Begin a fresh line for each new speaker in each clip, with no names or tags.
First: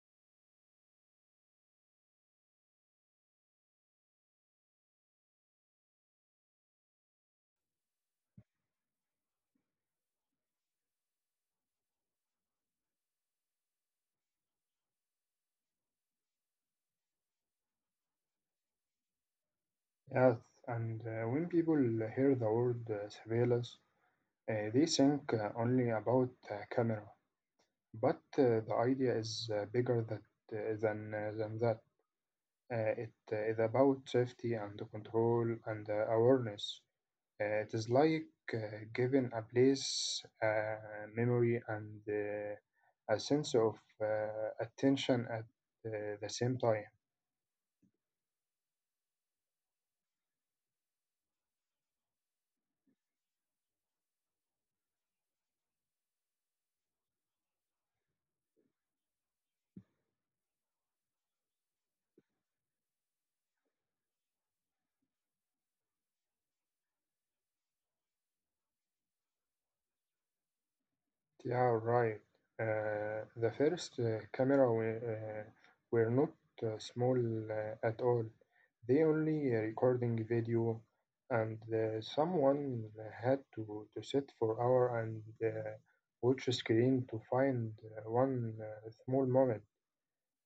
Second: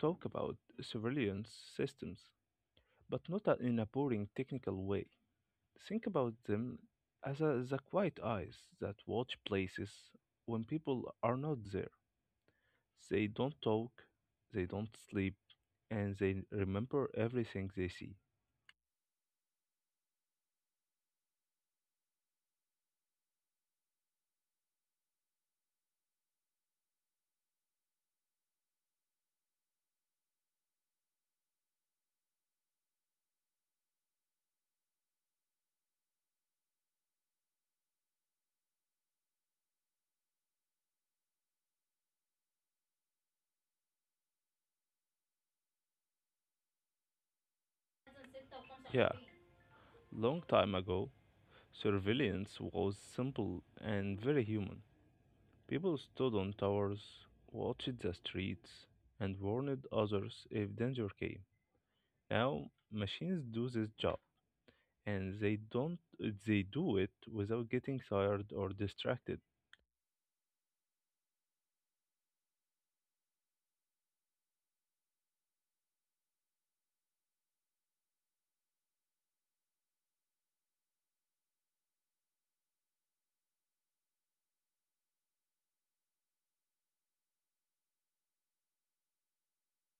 talk about surveillance systems, but not a- in a boring technical way. Think about them as the quiet eyes that watch places when people are not there. They don't talk, they don't sleep, and they remember everything they see.
Yes, and when people hear the word surveillance, they think only about camera, but the idea is bigger that, than that. It is about safety and control and awareness. It is like uh, giving a place memory and a sense of uh, attention at the same time.
Yeah, long time ago, surveillance was simple and very human. People stood on towers, watched the streets, and warned others if danger came. Now machines do this job, and they do it without getting tired or distracted.
Yeah, right. The first camera were not small at all. They only recording video, and someone had to sit for hour and watch a screen to find one small moment.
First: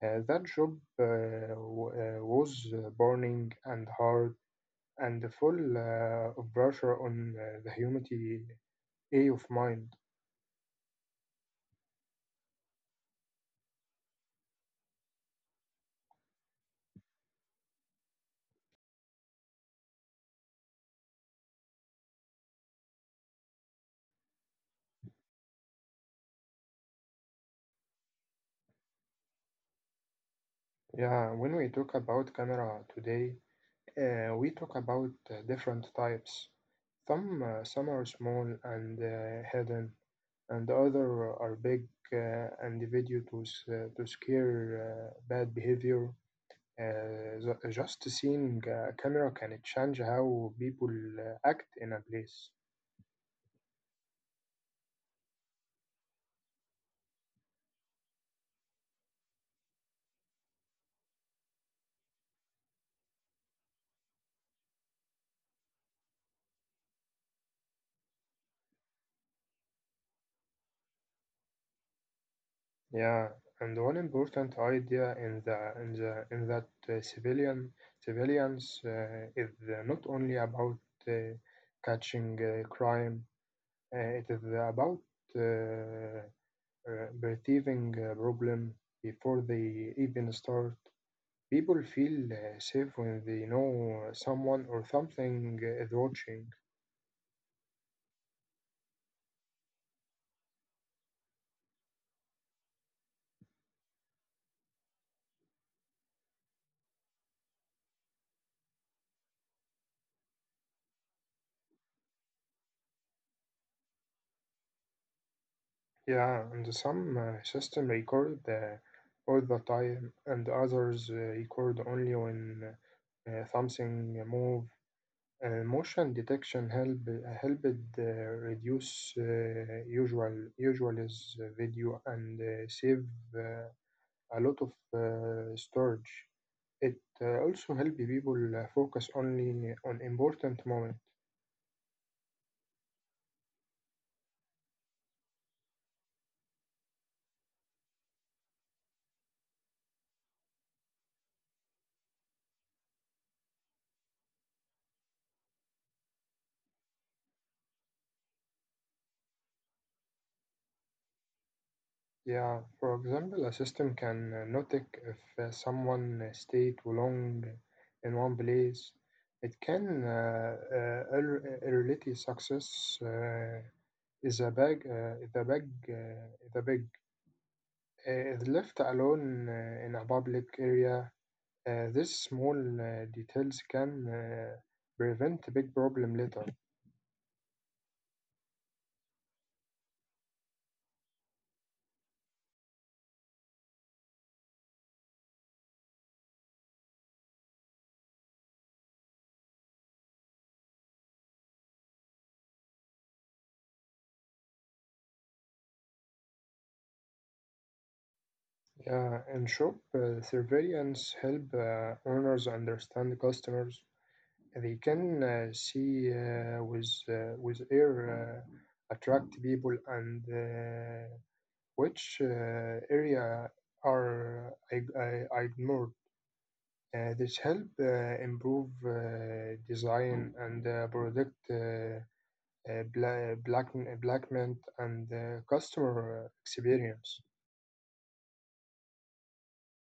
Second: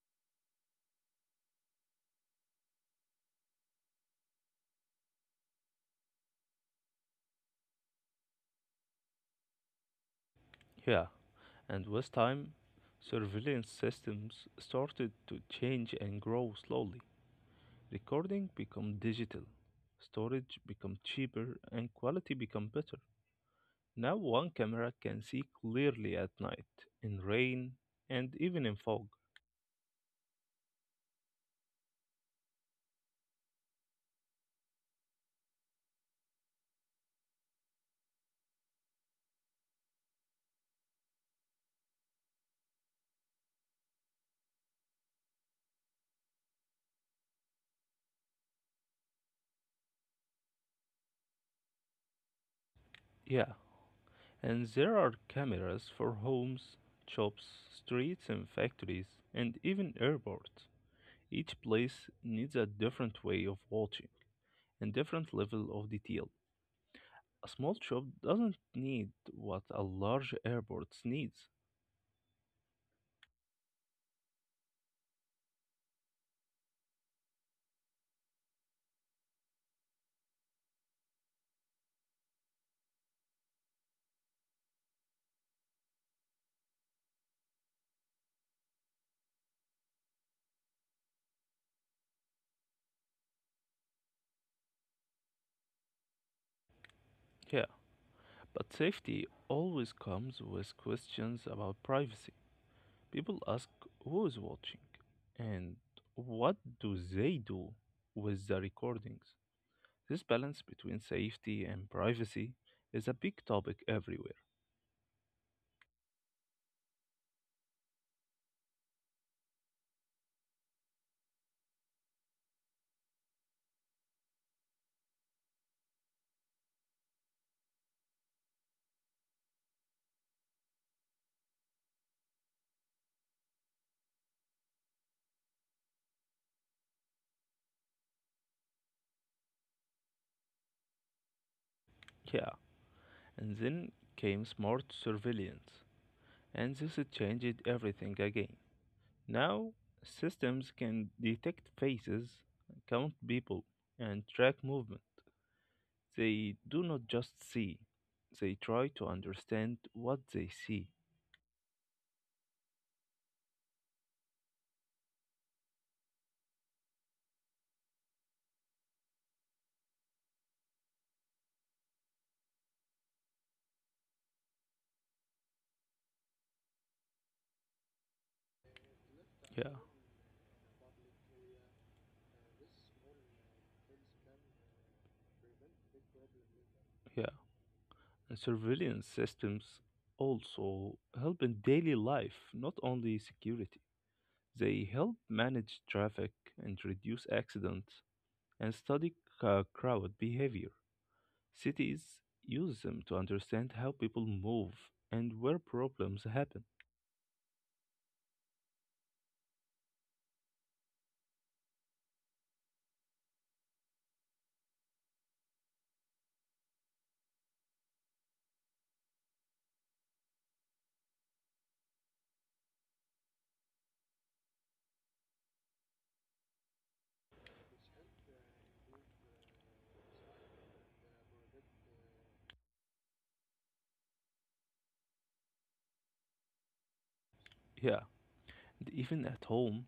That job was burning and hard and full of pressure on the humanity A of mind.
Yeah, and with time, surveillance systems started to change and grow slowly. Recording became digital, storage became cheaper, and quality became better. Now one camera can see clearly at night, in rain, and even in fog.
Yeah, when we talk about camera today, we talk about different types. Some are small and hidden, and other are big and video to scare bad behavior. Just seeing a camera can change how people act in a place.
Yeah, and there are cameras for homes, shops, streets, and factories, and even airports. Each place needs a different way of watching and different level of detail. A small shop doesn't need what a large airport needs.
Yeah, and one important idea in that civilians is not only about uh, catching crime, it is about uh, perceiving a problem before they even start. People feel safe when they know someone or something is watching.
Yeah, but safety always comes with questions about privacy. People ask who is watching and what do they do with the recordings. This balance between safety and privacy is a big topic everywhere.
Yeah, and some system record all the time, and others record only when something move. Motion detection helped uh, reduce usual is video and save uh, a lot of storage. It also help people focus only on important moment.
Yeah, and then came smart surveillance, and this changed everything again. Now, systems can detect faces, count people, and track movement. They do not just see, they try to understand what they see.
Yeah, for example, a system can notice if someone stay too long in one place. It can early success is a bag, is a bag, is a big is left
Yeah,
alone in a public area. These small details can prevent a big problem later.
yeah. And surveillance systems also help in daily life, not only security. They help manage traffic and reduce accidents and study crowd behavior. Cities use them to understand how people move and where problems happen.
Yeah, and shop surveillance help owners understand customers. They can see with with air, attract people, and which area are ignored. This help improve design and predict blackment and customer experience.
Yeah, and even at home,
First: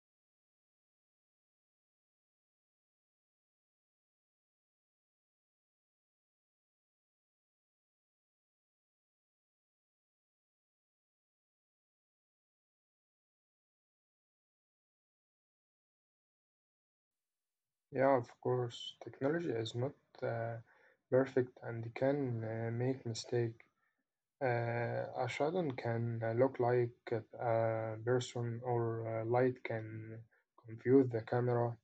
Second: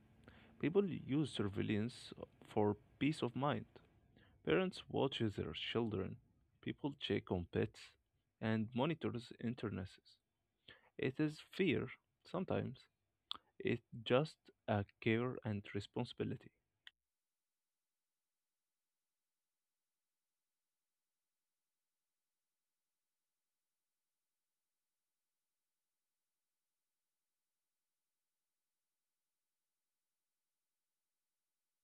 people use surveillance for peace of mind. Parents watch their children, people check on pets, and monitors internesses. It is fear, sometimes, it's just a care and responsibility.
Yeah, of course, technology is not uh, perfect and can make mistakes. A shadow can look like a person or light can confuse the camera.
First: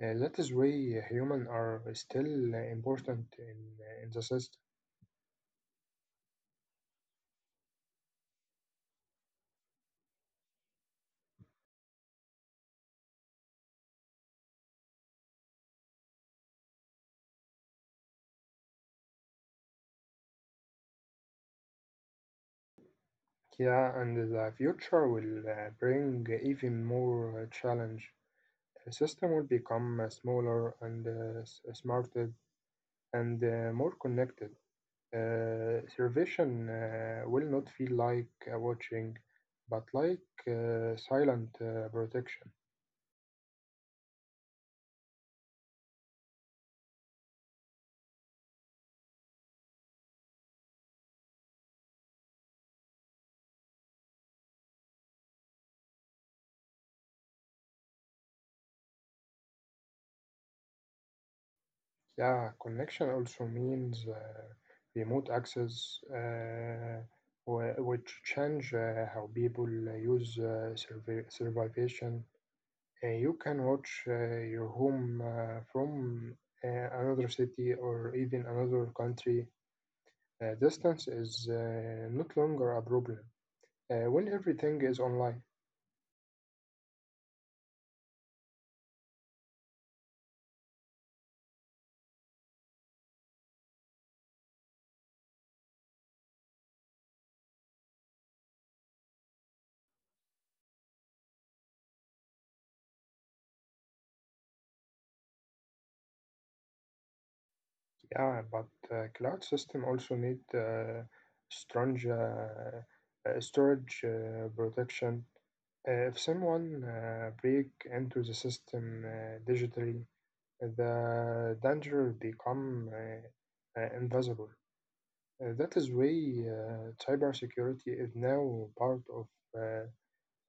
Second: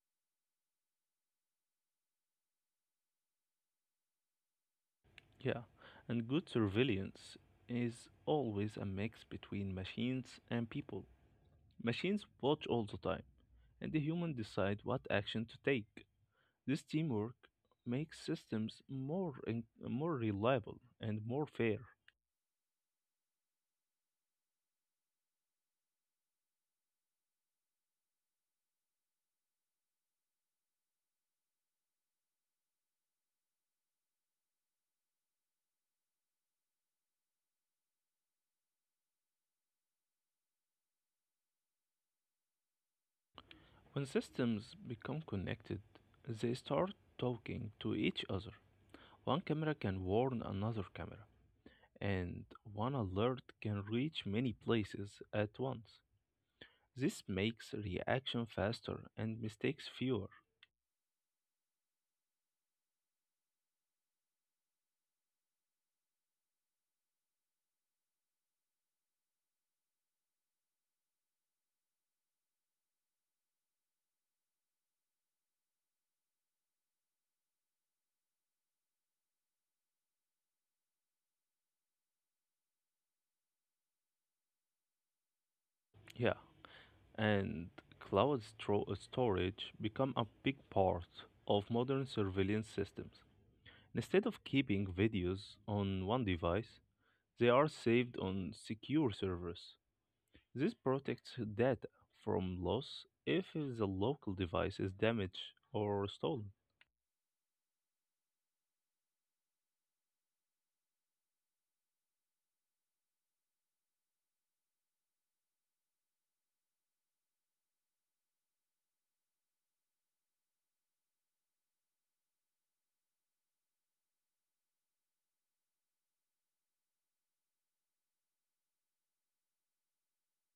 That is why humans are still important in the system.
Yeah, and good surveillance is always a mix between machines and people. Machines watch all the time, and the human decide what action to take. This teamwork makes systems more reliable and more fair.
Yeah, and the future will bring even more challenge. The system will become smaller and smarter and more connected. Servation will not feel like watching, but like silent protection.
When systems become connected, they start talking to each other. One camera can warn another camera, and one alert can reach many places at once. This makes reaction faster and mistakes fewer.
Yeah, connection also means remote access, which change how people use survivation. You can watch your home from uh, another city or even another country. Distance is not longer a problem when everything is online.
Yeah, and cloud storage become a big part of modern surveillance systems. Instead of keeping videos on one device, they are saved on secure servers. This protects data from loss if the local device is damaged or stolen.
Yeah, but cloud system also need strong storage protection. If someone break into the system digitally, the danger become invisible. That is why cybersecurity is now part of uh,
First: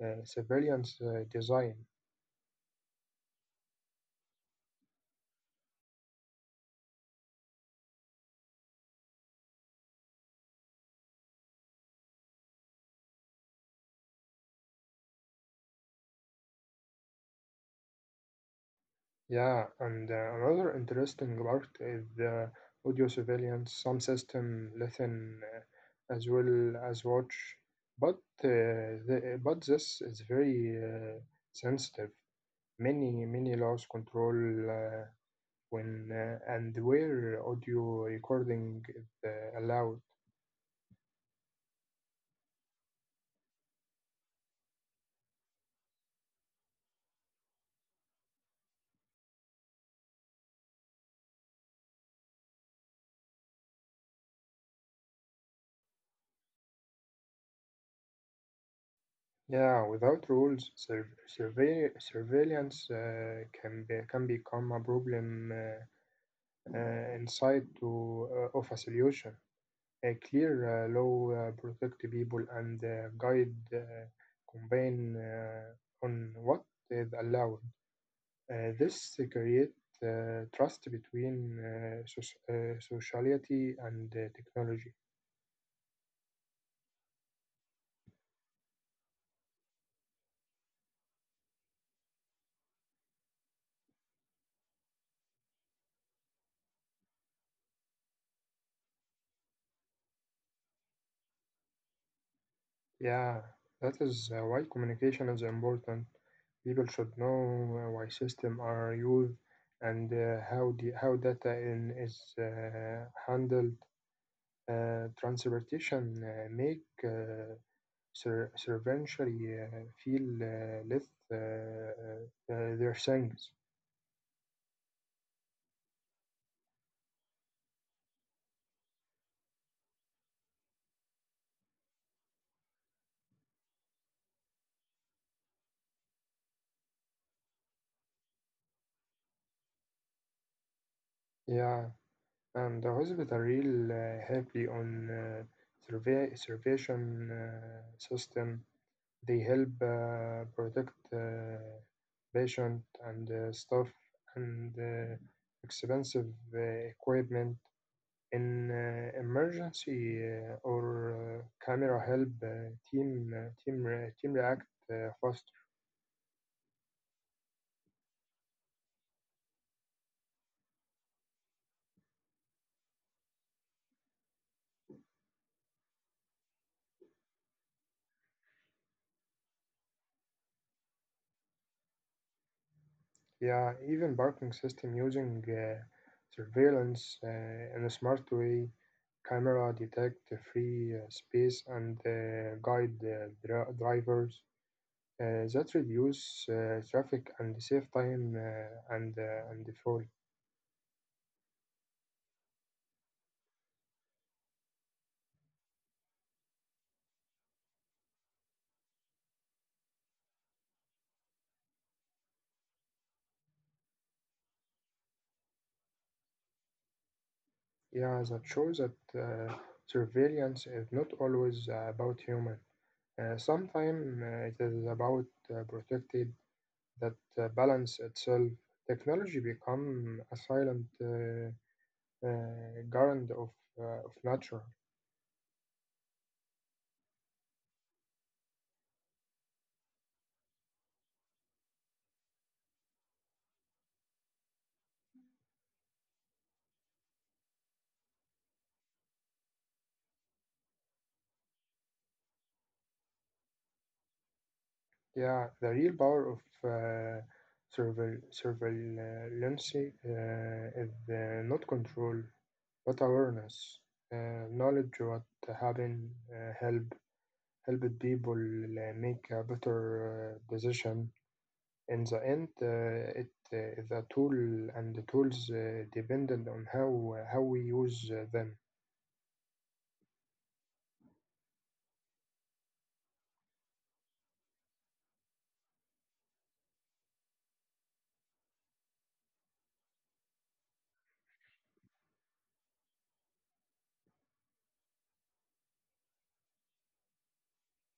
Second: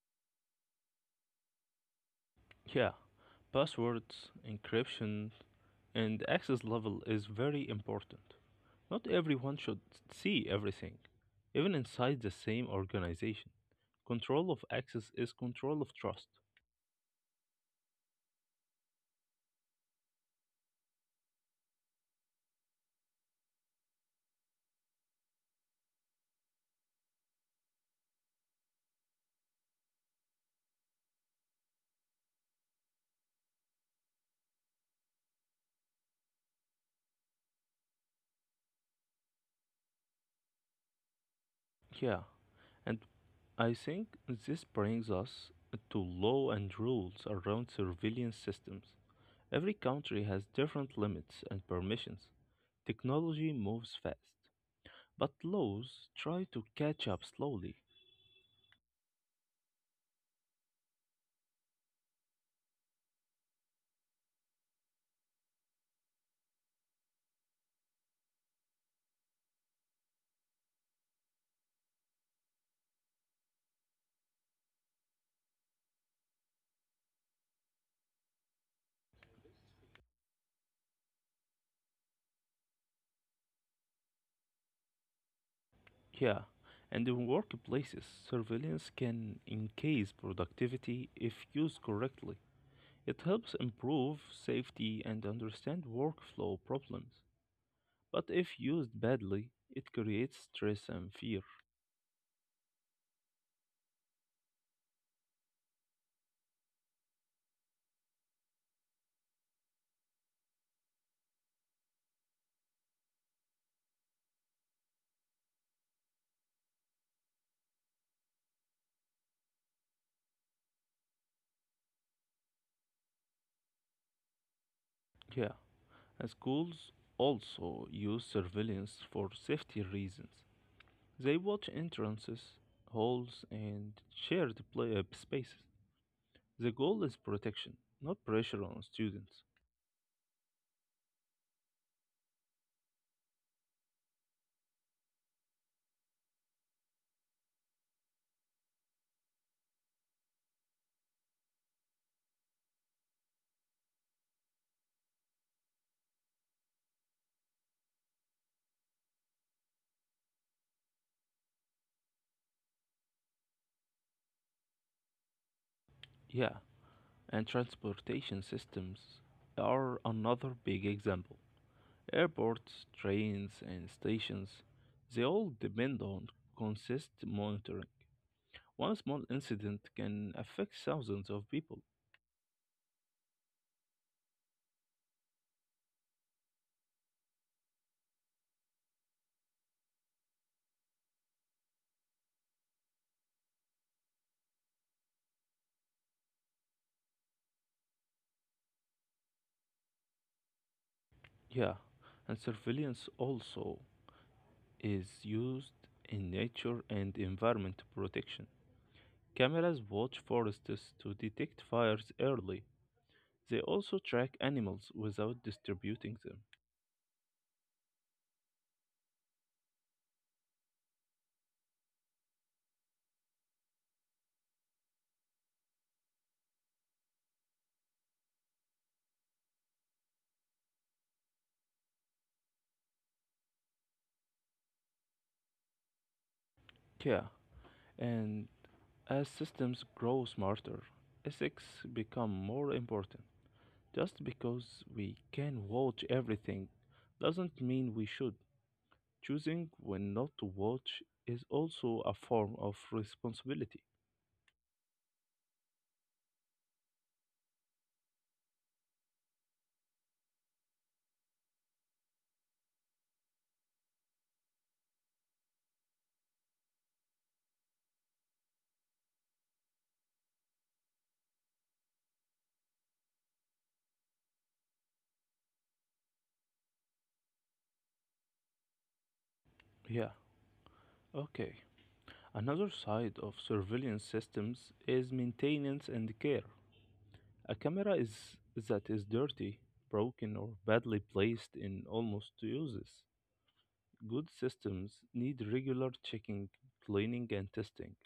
surveillance design.
Yeah, passwords, encryption, and access level is very important. Not everyone should see everything, even inside the same organization. Control of access is control of trust.
Yeah, and another interesting part is the audio surveillance. Some system listen as well as watch, but but this is very sensitive. Many laws control uh, when and where audio recording is allowed.
Yeah, and I think this brings us to law and rules around surveillance systems. Every country has different limits and permissions. Technology moves fast, but laws try to catch up slowly.
Yeah, without rules, surveillance can be can become a problem inside to of a solution. Clear law, protect people, and guide campaign on what is allowed. This create trust between sociality and technology.
Yeah, and in workplaces, surveillance can increase productivity if used correctly. It helps improve safety and understand workflow problems. But if used badly, it creates stress and fear.
Yeah, that is why communication is important. People should know why systems are used and how how data is handled. Transportation make Sir Sir eventually feel left their things.
Yeah, and schools also use surveillance for safety reasons. They watch entrances, halls, and shared play spaces. The goal is protection, not pressure on students.
Yeah, and the hospital real heavily on survey surveillance system. They help protect patient and stuff and expensive equipment. In emergency or camera help team react fast.
Yeah, and transportation systems are another big example. Airports, trains, and stations, they all depend on consistent monitoring. One small incident can affect thousands of people.
Yeah, even parking system using surveillance in a smart way, camera detect the free space and guide the drivers. That reduce traffic and save time and fuel.
Yeah, and surveillance also is used in nature and environment protection. Cameras watch forests to detect fires early. They also track animals without distributing them.
Yeah, that shows that surveillance is not always about human. Sometimes it is about protected that balance itself technology become a silent garant of nature.
Yeah, and as systems grow smarter, ethics become more important. Just because we can watch everything doesn't mean we should. Choosing when not to watch is also a form of responsibility.
Yeah, the real power of uh, surveillance is not control, but awareness, knowledge what happened, helped people make a better decision. In the end, it is a tool, and the tools dependent on how we use them.
Yeah, okay. Another side of surveillance systems is maintenance and care. A camera is that is dirty, broken, or badly placed in almost useless. Good systems need regular checking, cleaning, and testing.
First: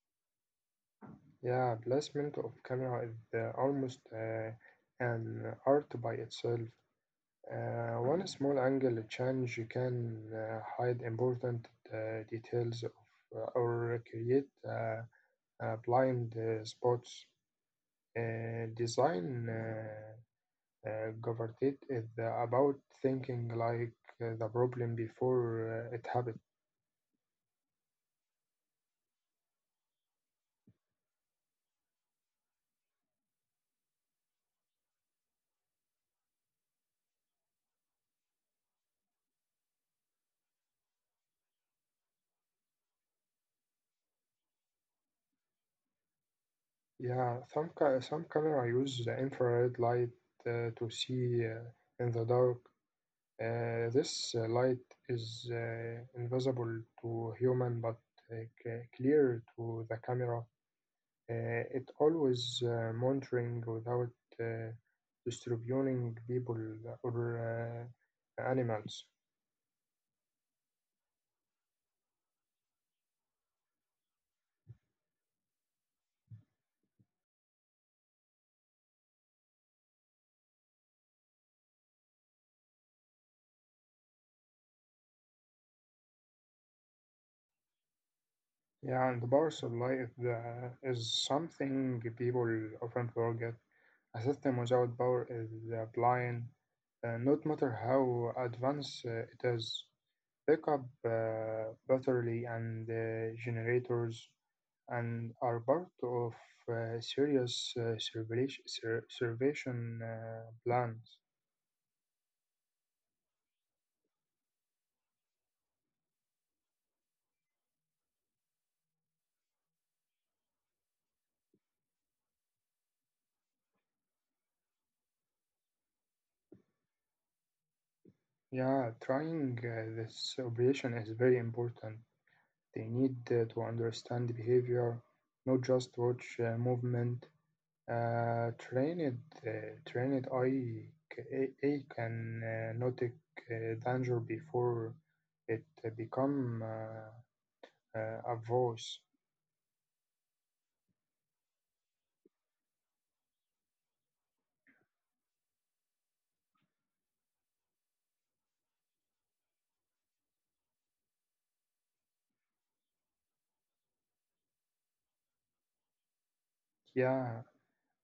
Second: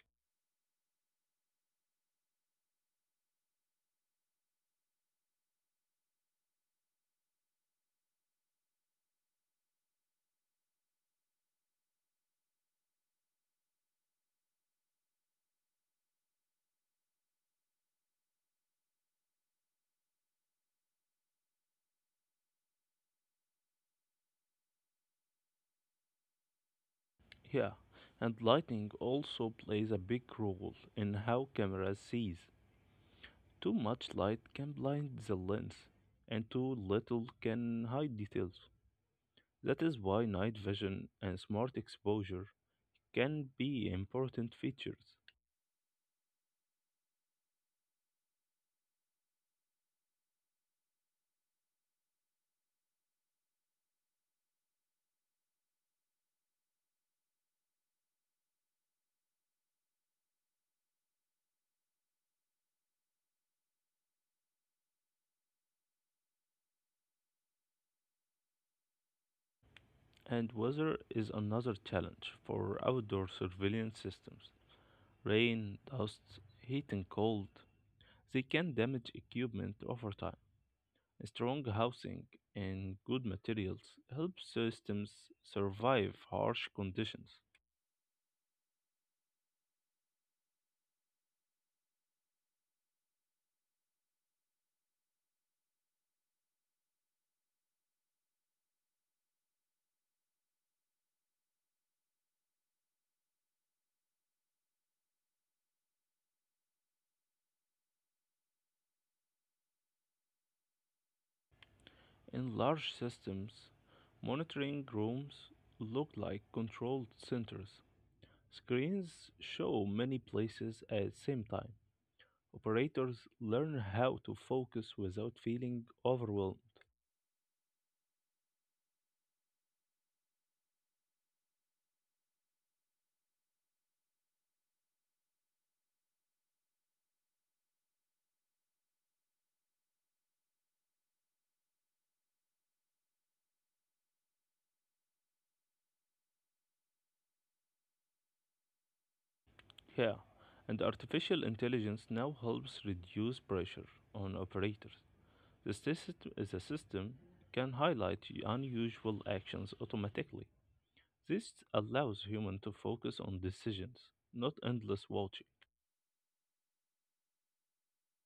Yeah, placement of camera is almost an art by itself. One small angle change can hide important details or create blind spots. Design governed is about thinking like the problem before it happens.
Yeah, and lighting also plays a big role in how cameras sees. Too much light can blind the lens, and too little can hide details. That is why night vision and smart exposure can be important features.
Yeah, some camera use the infrared light to see in the dark. This light is invisible to human but uh, clear to the camera. It always monitoring without uh, distributing people or animals.
And weather is another challenge for outdoor surveillance systems. Rain, dust, heat, and cold, they can damage equipment over time. Strong housing and good materials help systems survive harsh conditions.
Yeah, and the parcel light is something people often forget. A system without power is blind, not matter how advanced it is. Pick up battery and generators and are part of serious surveillation plans.
In large systems, monitoring rooms look like controlled centers. Screens show many places at the same time. Operators learn how to focus without feeling overwhelmed.
Yeah, trying this operation is very important. They need to understand behavior, not just watch movement. Uh, trained, uh, Trained eye can notice danger before it become a voice.
Yeah, and artificial intelligence now helps reduce pressure on operators. The system can highlight unusual actions automatically. This allows humans to focus on decisions, not endless watching.
Yeah,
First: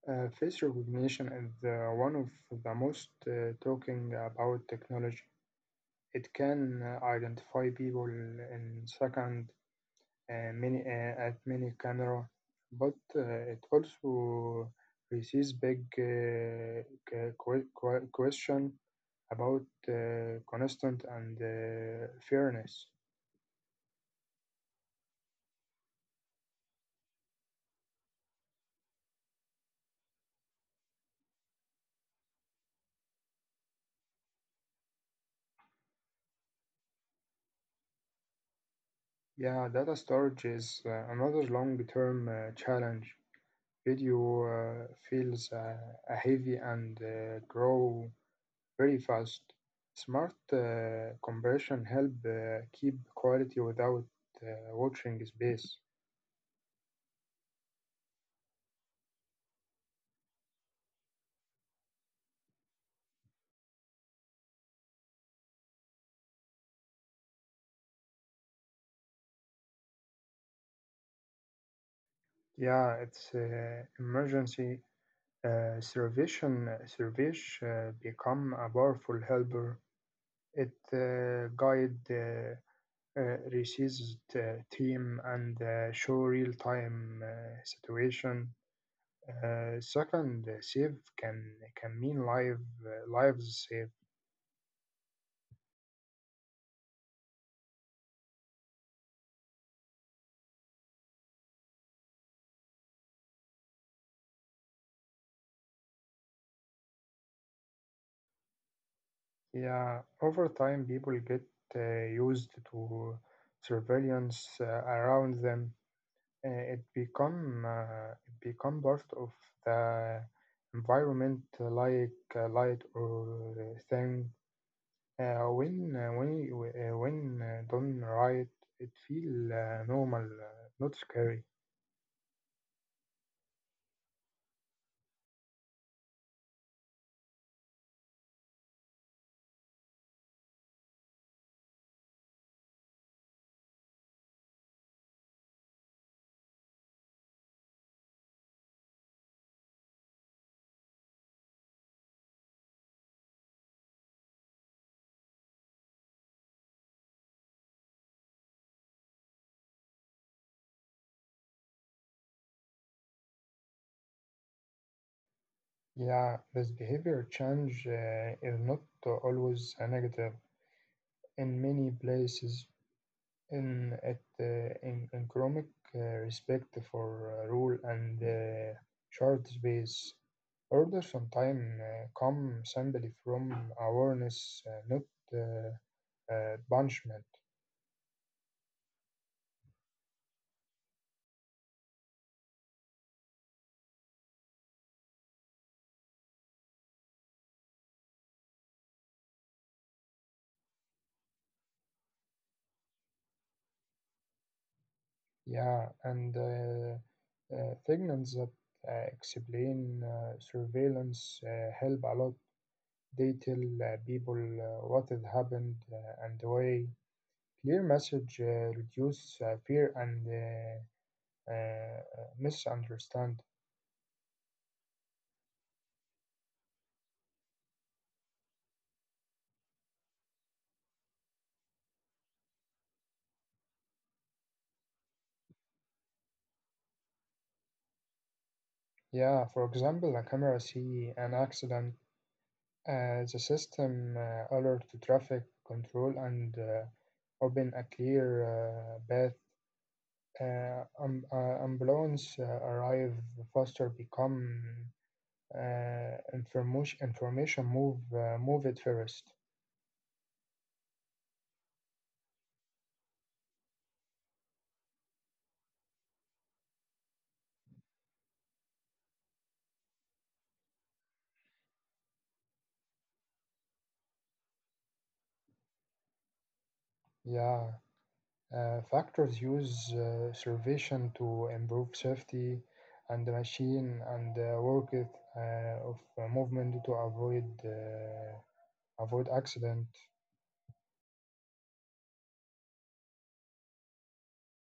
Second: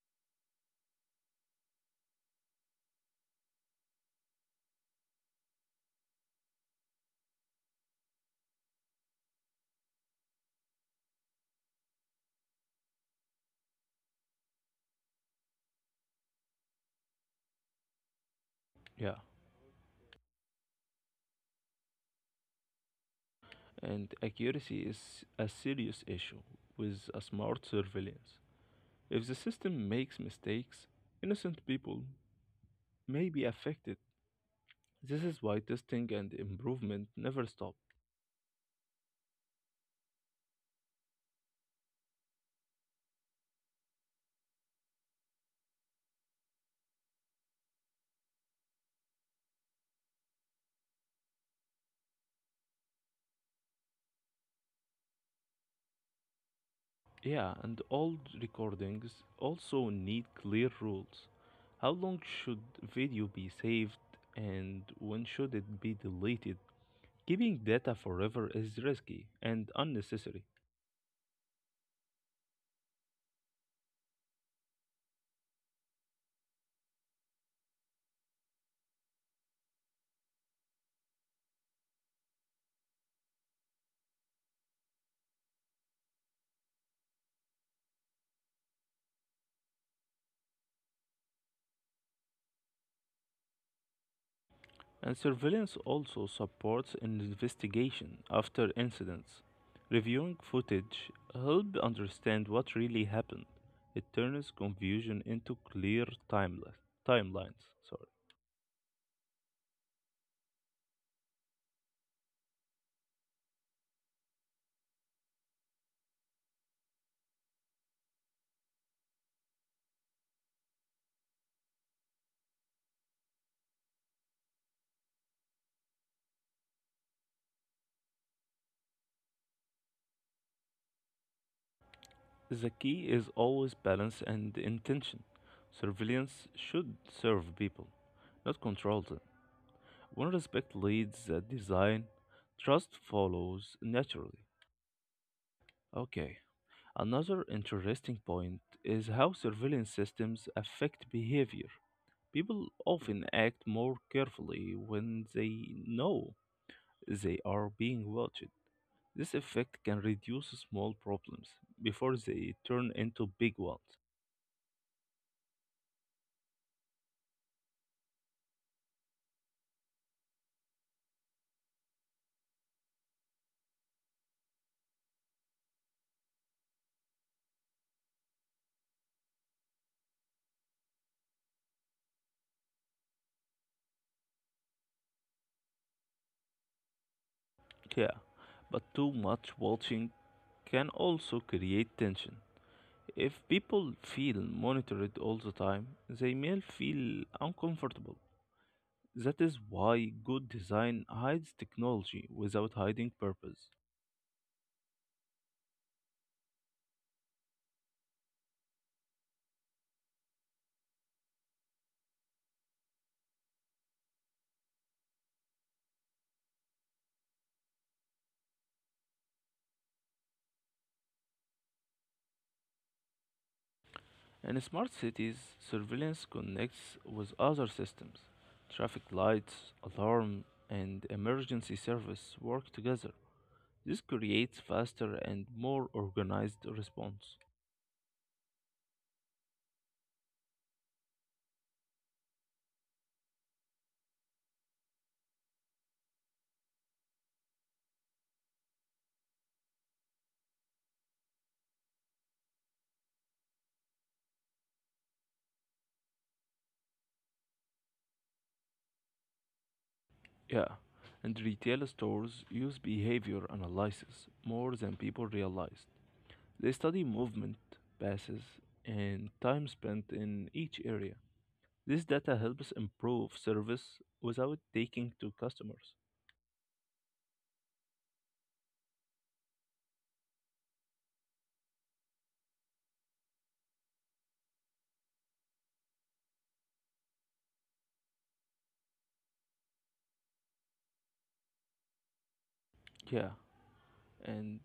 face recognition is one of the most talking about technology. It can identify people in second many at many camera, but it also raises big question
Yeah,
about constant and fairness.
and accuracy is a serious issue with a smart surveillance. If the system makes mistakes, innocent people may be affected. This is why testing and improvement never stop.
Yeah, data storage is another long-term challenge. Video feels heavy and grow very fast. Smart compression help keep quality without watching space.
Yeah, and old recordings also need clear rules. How long should video be saved and when should it be deleted? Keeping data forever is risky and unnecessary.
Yeah, it's emergency servition service become a powerful helper. It guide resist team and show real time situation. Second, save can mean life lives saved.
And surveillance also supports an investigation after incidents. Reviewing footage helps understand what really happened. It turns confusion into clear timeless timelines. Sorry.
Yeah, over time, people get used to surveillance around them. Uh, it become uh, it become part of the environment, like light or thing. When done right, it feel normal, not scary.
The key is always balance and intention. Surveillance should serve people, not control them. When respect leads the design, trust follows naturally. Okay. Another interesting point is how surveillance systems affect behavior. People often act more carefully when they know they are being watched. This effect can reduce small problems before they turn into big ones.
Yeah, this behavior change is not always a negative. In many places, in it uh, in economic respect for rule and short space, order sometimes come simply from awareness, not punishment.
Yeah, but too much watching can also create tension. If people feel monitored all the time, they may feel uncomfortable. That is why good design hides technology without hiding purpose.
Yeah, and things that explain surveillance help a lot. They tell people what has happened and why. Clear message reduce fear and uh, misunderstand.
In smart cities, surveillance connects with other systems. Traffic lights, alarm, and emergency service work together. This creates faster and more organized response.
Yeah, for example, a camera see an accident, the system alert to traffic control and open a clear path. Ambulance arrive faster become information move move it first.
Yeah, and retail stores use behavior analysis more than people realized. They study movement, passes, and time spent in each area. This data helps improve service without taking to customers.
Yeah. Factors use servation to improve safety and the machine and the work it, of movement to avoid avoid accident.
Yeah, and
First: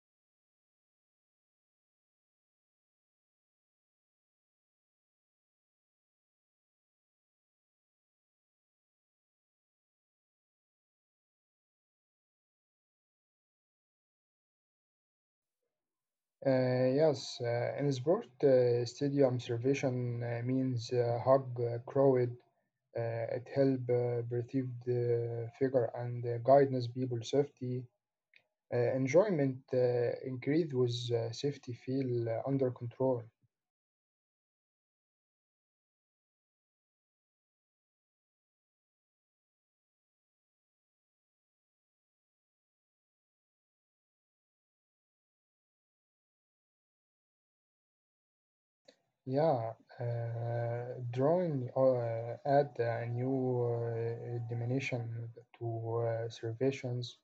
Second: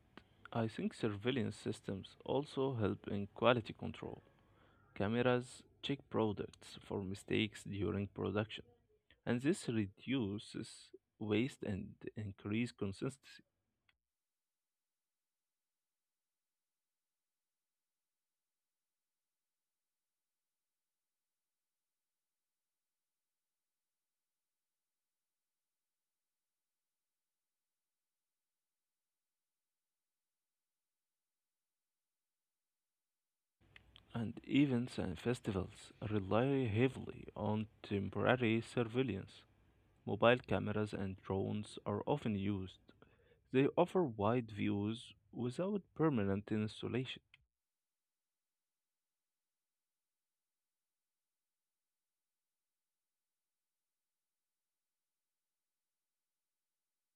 I think surveillance systems also help in quality control. Cameras check products for mistakes during production, and this reduces waste and increase consistency.
Yes, in sport stadium servation means hug crowd. It help perceive the figure and guidance people safety. Enjoyment increase with safety feel under control.
And events and festivals rely heavily on temporary surveillance. Mobile cameras and drones are often used. They offer wide views without permanent installation.
Yeah, drawing add a new dimension to observations.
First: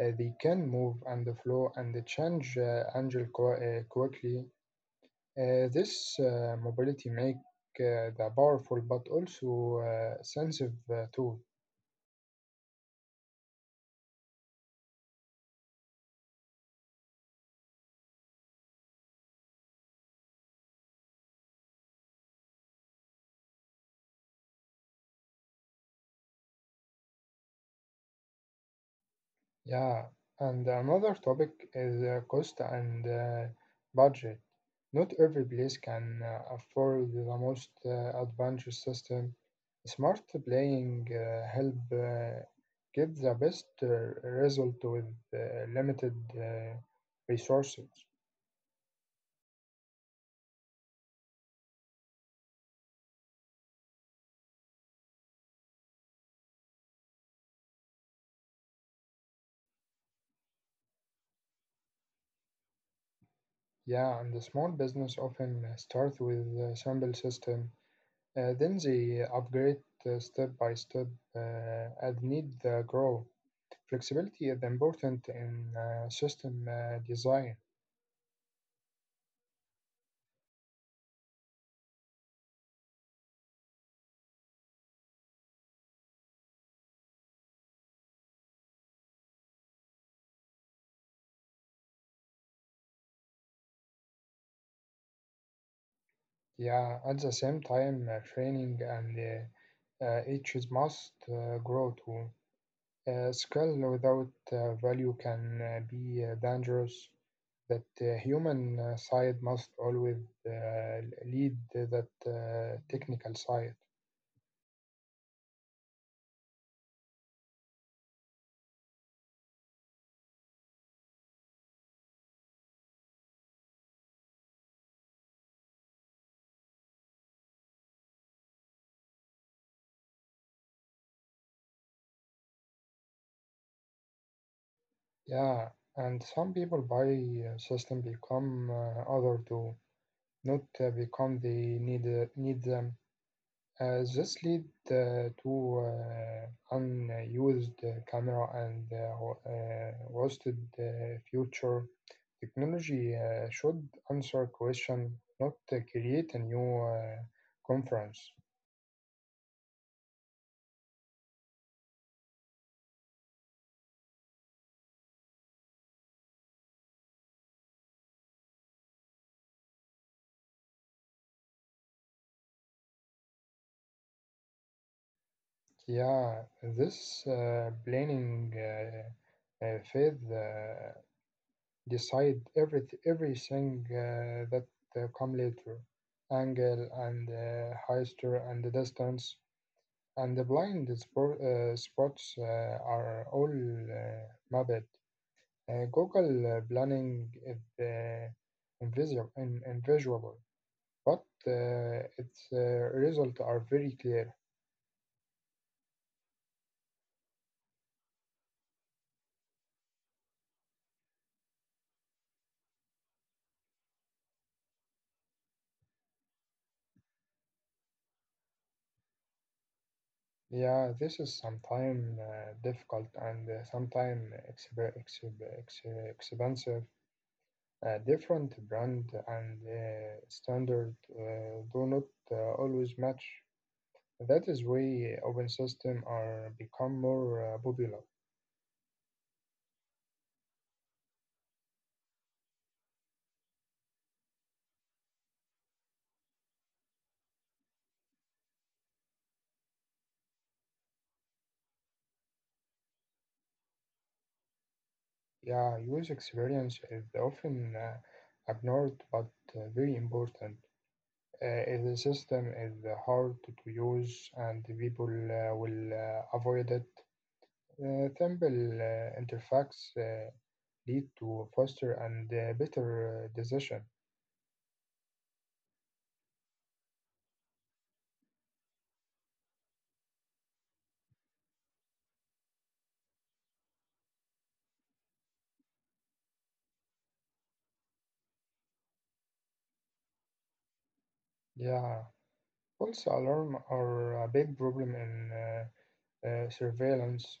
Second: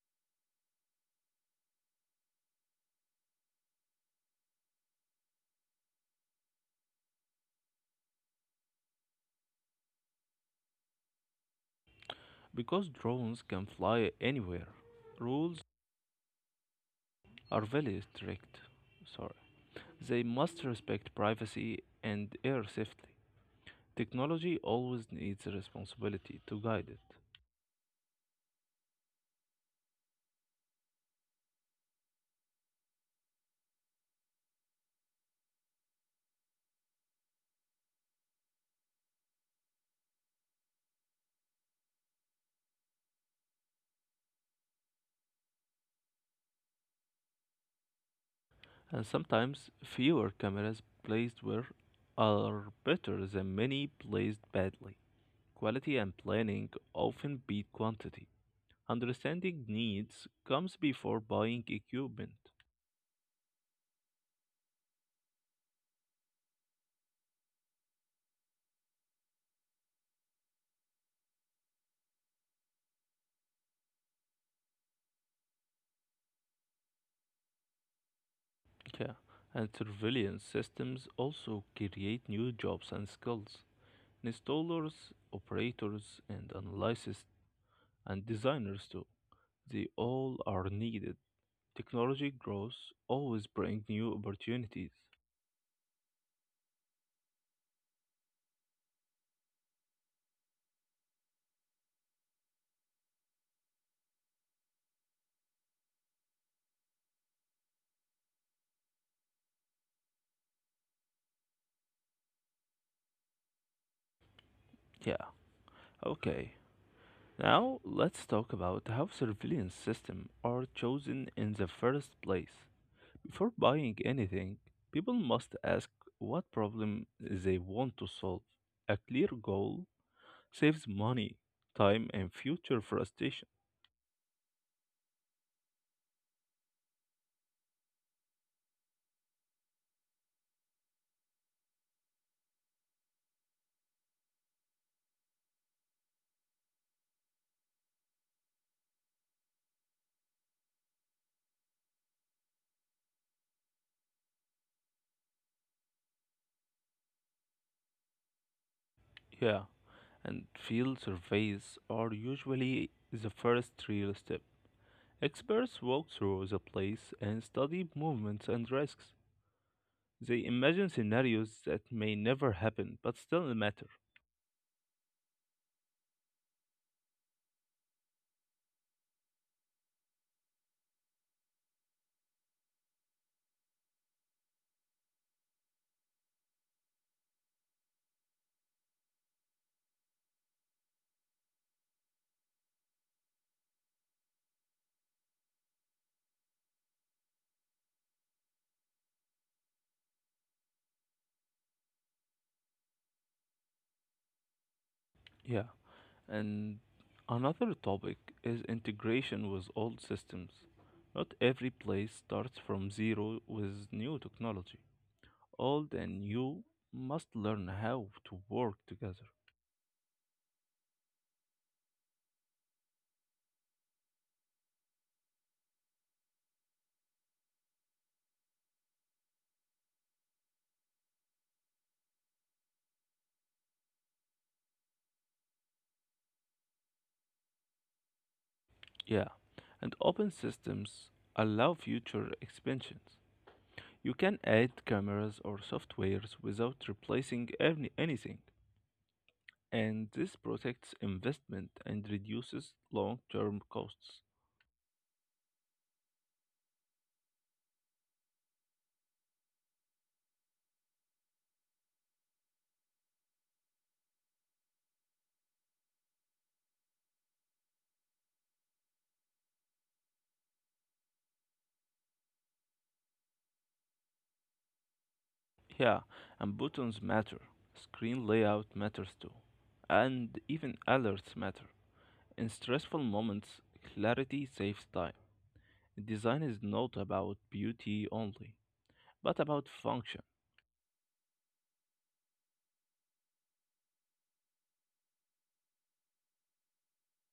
They can move and flow and change angle quickly. This mobility make the powerful but also sensitive tool.
Because drones can fly anywhere, rules are very strict. Sorry. They must respect privacy and air safety. Technology always needs responsibility to guide it.
Yeah, and another topic is cost and budget. Not every place can afford the most advanced system. Smart playing help get the best result with uh, limited resources.
And sometimes fewer cameras placed where are better than many placed badly. Quality and planning often beat quantity. Understanding needs comes before buying equipment.
Yeah, and the small business often start with a simple system. Then they upgrade step by step and need the grow. Flexibility is important in system design.
Yeah, and surveillance systems also create new jobs and skills. Installers, operators, and analysts, and designers too. They all are needed. Technology growth always brings new opportunities.
Yeah, at the same time, training and each must grow too. Skill without value can be dangerous. That human side must always lead that technical side.
Yeah, okay. Now, let's talk about how surveillance systems are chosen in the first place. Before buying anything, people must ask what problem they want to solve. A clear goal saves money, time, and future frustration.
Yeah, and some people buy system become other too, not become they need them. This lead to unused camera and wasted future. Technology should answer question, not create a new conference.
Yeah, and field surveys are usually the first real step. Experts walk through the place and study movements and risks. They imagine scenarios that may never happen but still matter.
Yeah, this planning phase. Decide everything that come later angle and heister and the distance and the blind spots are all mapped. Google planning is invisible, but its results are very clear.
Yeah. And another topic is integration with old systems. Not every place starts from zero with new technology. Old and new must learn how to work together.
Yeah, this is sometimes difficult and sometimes expensive. Different brand and standard do not always match. That is why open system are become more popular.
Yeah, and open systems allow future expansions. You can add cameras or softwares without replacing anything, and this protects investment and reduces long term costs.
Yeah, user experience is often ignored but very important. If the system is hard to use and the people will avoid it. Simple interface lead to faster and better decision.
Yeah, and buttons matter. Screen layout matters too. And even alerts matter. In stressful moments, clarity saves time. Design is not about beauty only, but about function.
Yeah. False alarm are a big problem in surveillance.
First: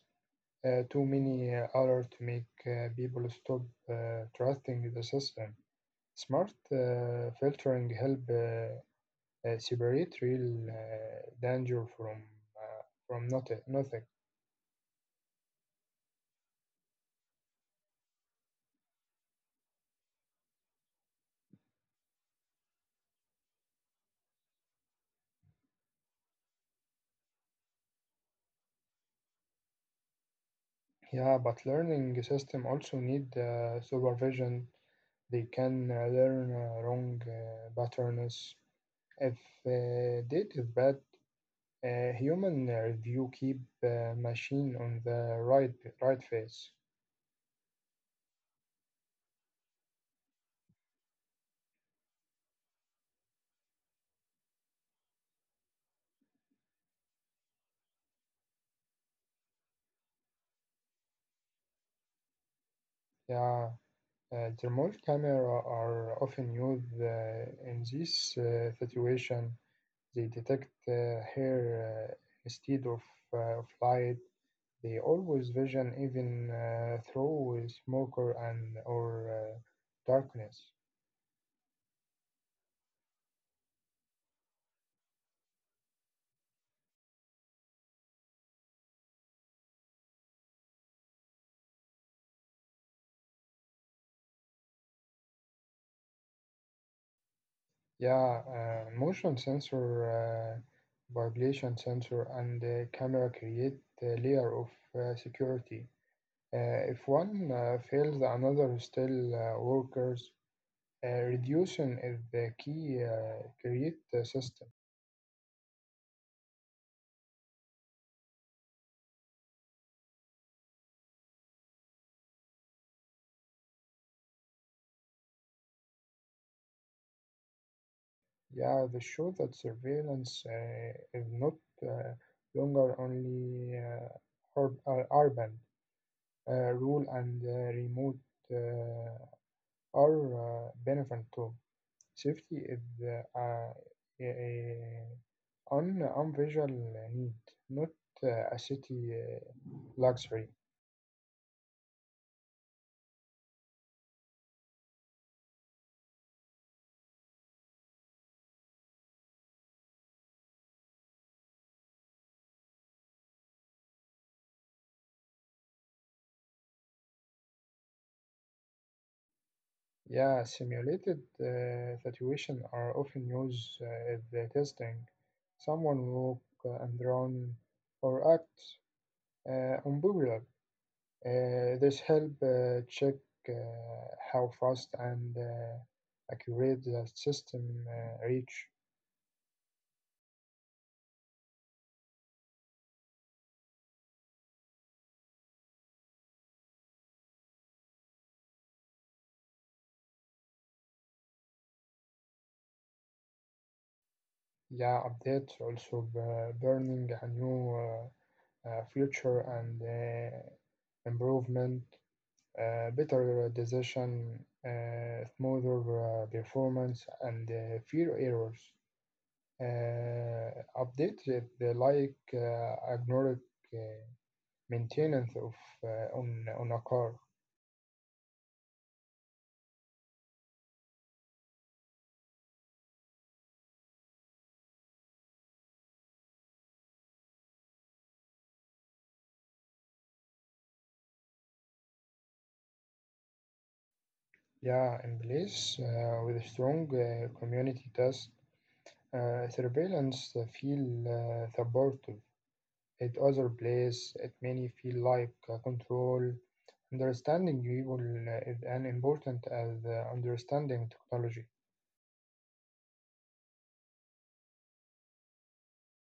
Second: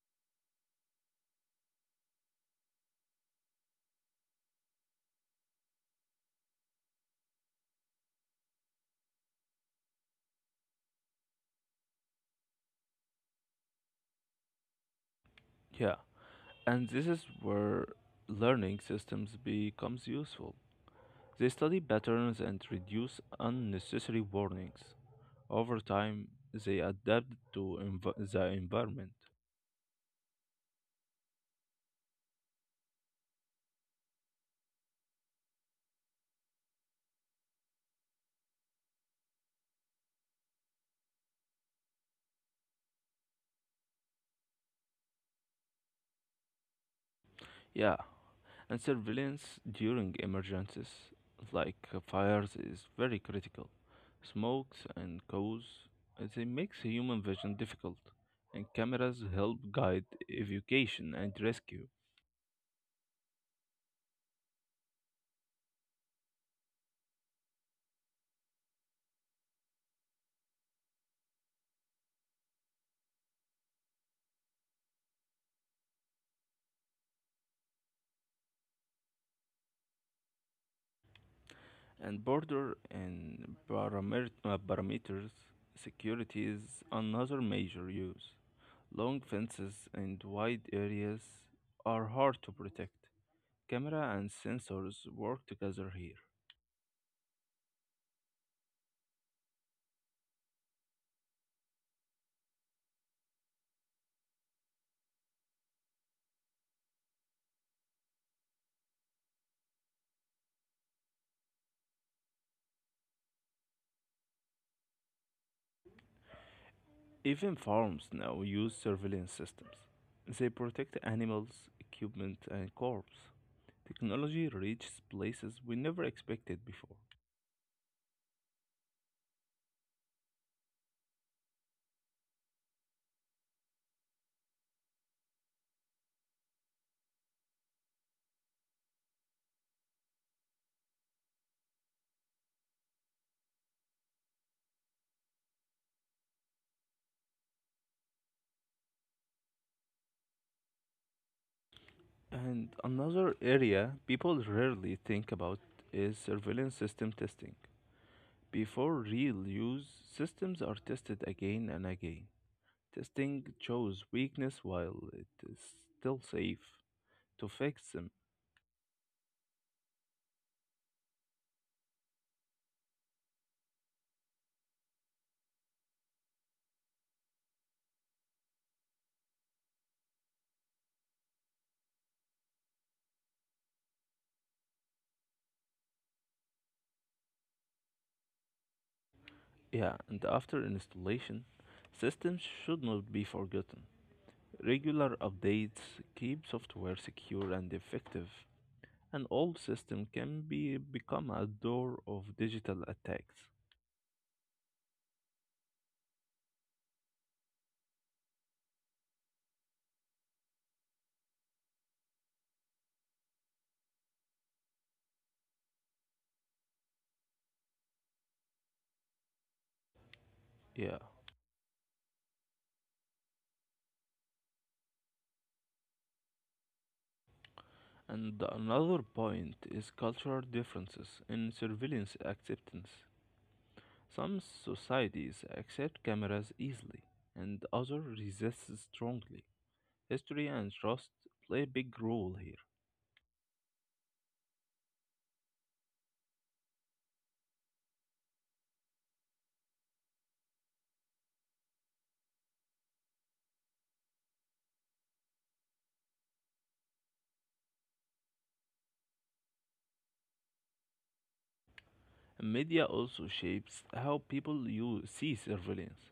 Too many alert make people stop trusting the system. Smart filtering help separate real danger uh, from nothing.
Yeah, and this is where learning systems becomes useful. They study patterns and reduce unnecessary warnings. Over time, they adapt to the environment.
Yeah, but learning system also need supervision. They can learn wrong patterns. If data is bad, a human review keep machine on the right face.
Yeah, and surveillance during emergencies like fires is very critical. Smokes and cows, they makes human vision difficult, and cameras help guide evacuation and rescue.
Yeah, thermal camera are often used in this situation. They detect hair uh, instead of light. They always vision even through smoke or- and or darkness.
And border and parameters security is another major use. Long fences and wide areas are hard to protect. Camera and sensors work together here.
Yeah, motion sensor, vibration sensor, and camera create a layer of security. If one fails, the another still workers. Reducing is the key. Create the system.
Even farms now use surveillance systems. They protect animals, equipment, and crops. Technology reaches places we never expected before.
Yeah, they show that surveillance is not uh, longer only urban rule and remote uh, are benefit too. Safety is uh, uh, on visual need, not a city luxury.
And another area people rarely think about is surveillance system testing. Before real use, systems are tested again and again. Testing shows weakness while it is still safe to fix them.
Yeah, simulated situation are often used as the testing. Someone walk and run or act unpopular. This help check uh, how fast and accurate the system reach.
Yeah, and after installation, systems should not be forgotten. Regular updates keep software secure and effective, and old systems can be become a door of digital attacks.
Yeah, updates also burning a new future and improvement, better decision, smoother performance, and fewer errors.
Yeah.
Update it like ignore uh, maintenance of on a car.
And another point is cultural differences in surveillance acceptance. Some societies accept cameras easily, and others resist strongly. History and trust play a big role here.
Yeah, in place with a strong community test, surveillance feel supported. At other place, it many feel like control. Understanding people is as important as understanding technology.
Media also shapes how people you see surveillance.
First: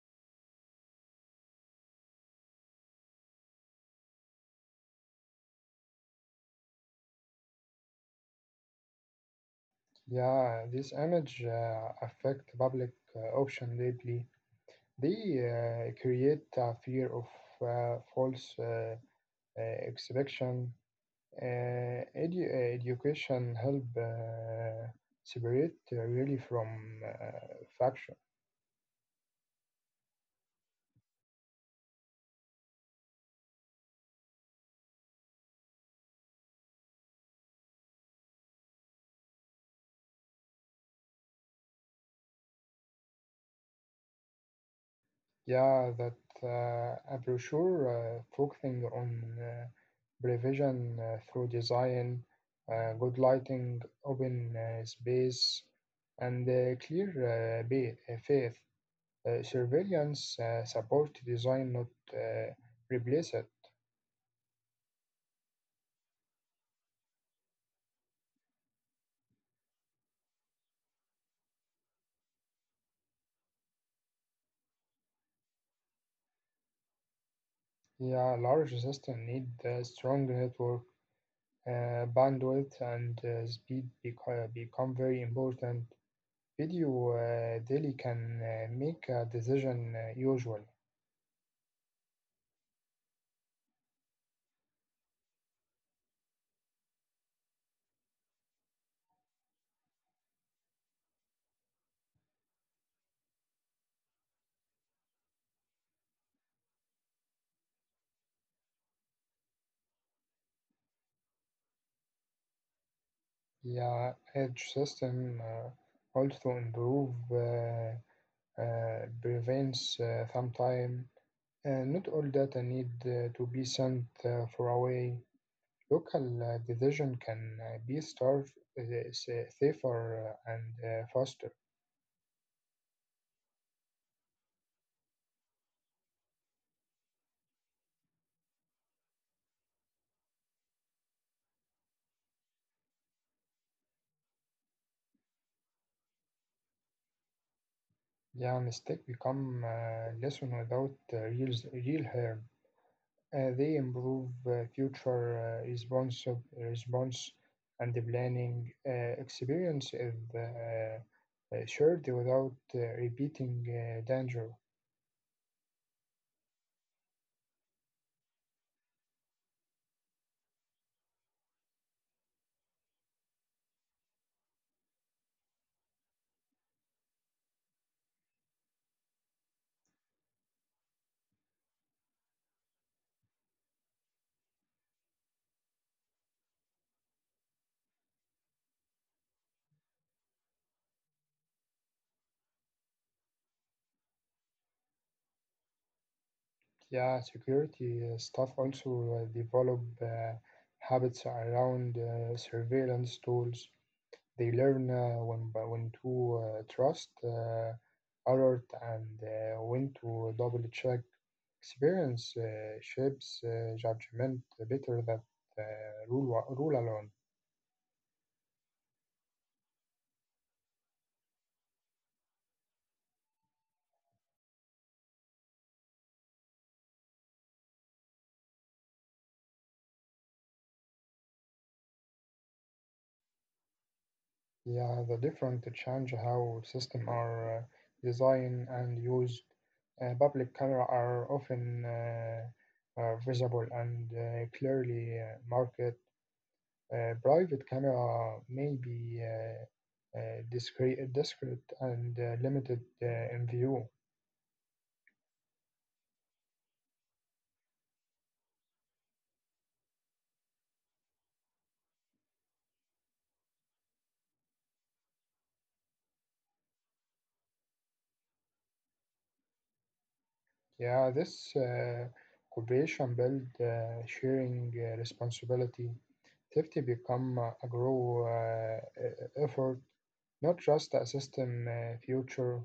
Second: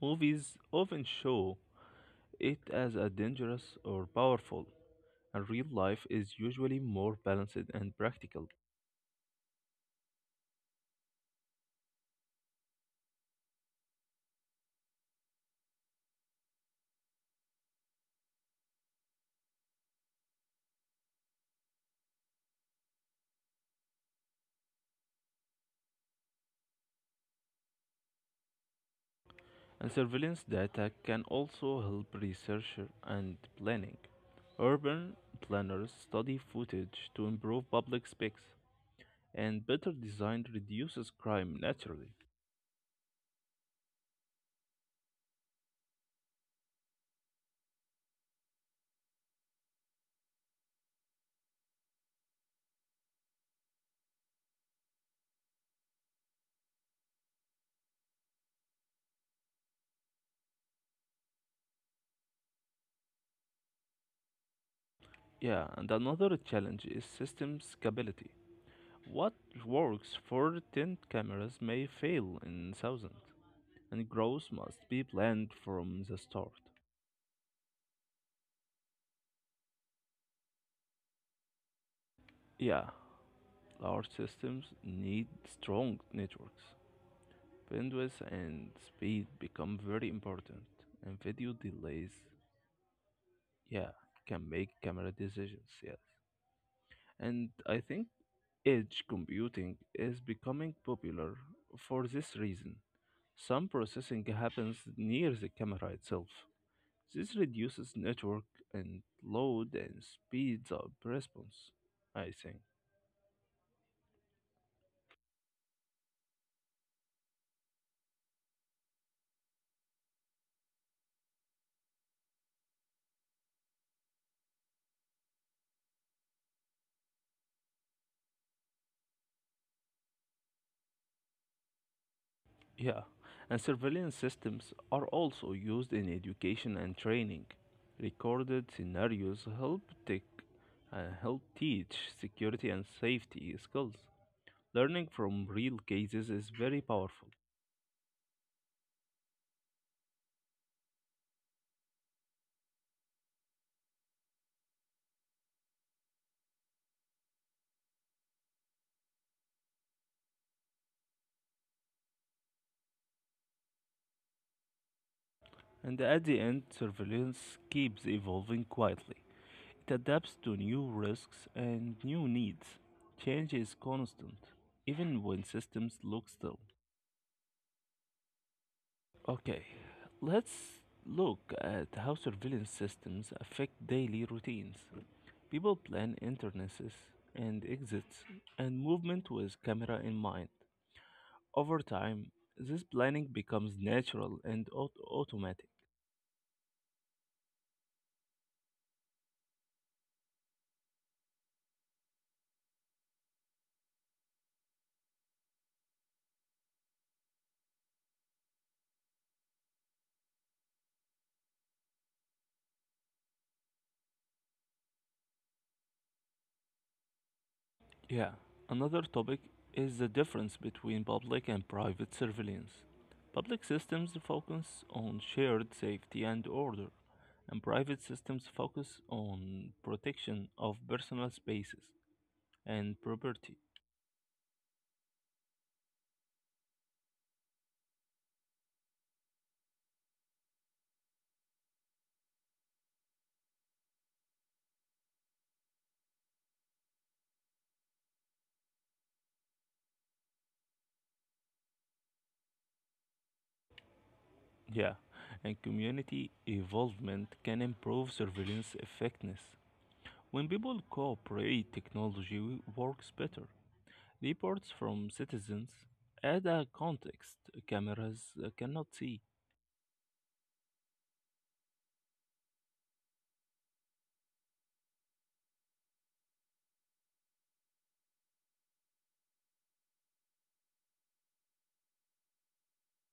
Movies often show it as a dangerous or powerful, and real life is usually more balanced and practical.
Yeah, this image affect public option deeply. They create a fear of false uh, expectation. Education help separate really from uh, faction.
And surveillance data can also help research and planning. Urban planners study footage to improve public speaks, and better design reduces crime naturally.
Yeah, that a brochure focusing on prevention through design, good lighting, open space, and clear faith. Surveillance support design, not uh, replace it.
Yeah, and another challenge is system scalability. What works for 10 cameras may fail in thousands, and growth must be planned from the start.
Yeah, large system need strong network,
Yeah,
bandwidth, and
large
speed
systems
become
need
very
strong
important.
networks.
Video daily
Bandwidth
can
and speed
make a
become very
decision
important,
usual.
and video delays, yeah, can make camera decisions, yes. And I think edge computing is becoming popular for this reason. Some processing happens near the camera itself. This reduces network and load and speeds up response, I think.
Yeah, edge system also improve prevents sometime. Not all data need to be sent far away. Local decision can be starved, uh, safer and faster.
Yeah, and surveillance systems are also used in education and training. Recorded scenarios help help teach security and safety skills. Learning from real cases is very powerful.
Yeah, mistake become lesson without real harm. They improve future responsive response and the planning experience is shared without repeating danger.
And at the end, surveillance keeps evolving quietly. It adapts to new risks and new needs. Change is constant, even when systems look still. Okay, let's look at how surveillance systems affect daily routines. People plan entrances and exits and movement with camera in mind. Over time, this planning becomes natural and automatic.
Yeah, security staff also develop habits around surveillance tools. They learn when to trust alert and when to double check. Experience shapes judgment better than uh, rule alone.
Yeah, another topic is the difference between public and private surveillance. Public systems focus on shared safety and order, and private systems focus on protection of personal spaces and property.
Yeah, the different to change how systems are designed and used. Public camera are often visible and clearly marked. Private camera may be discreet and limited in view.
Yeah, and community involvement can improve surveillance effectiveness. When people cooperate, technology works better. Reports from citizens add a context cameras cannot see.
Yeah, this cooperation build sharing responsibility. Safety become a grow effort, not just a system future.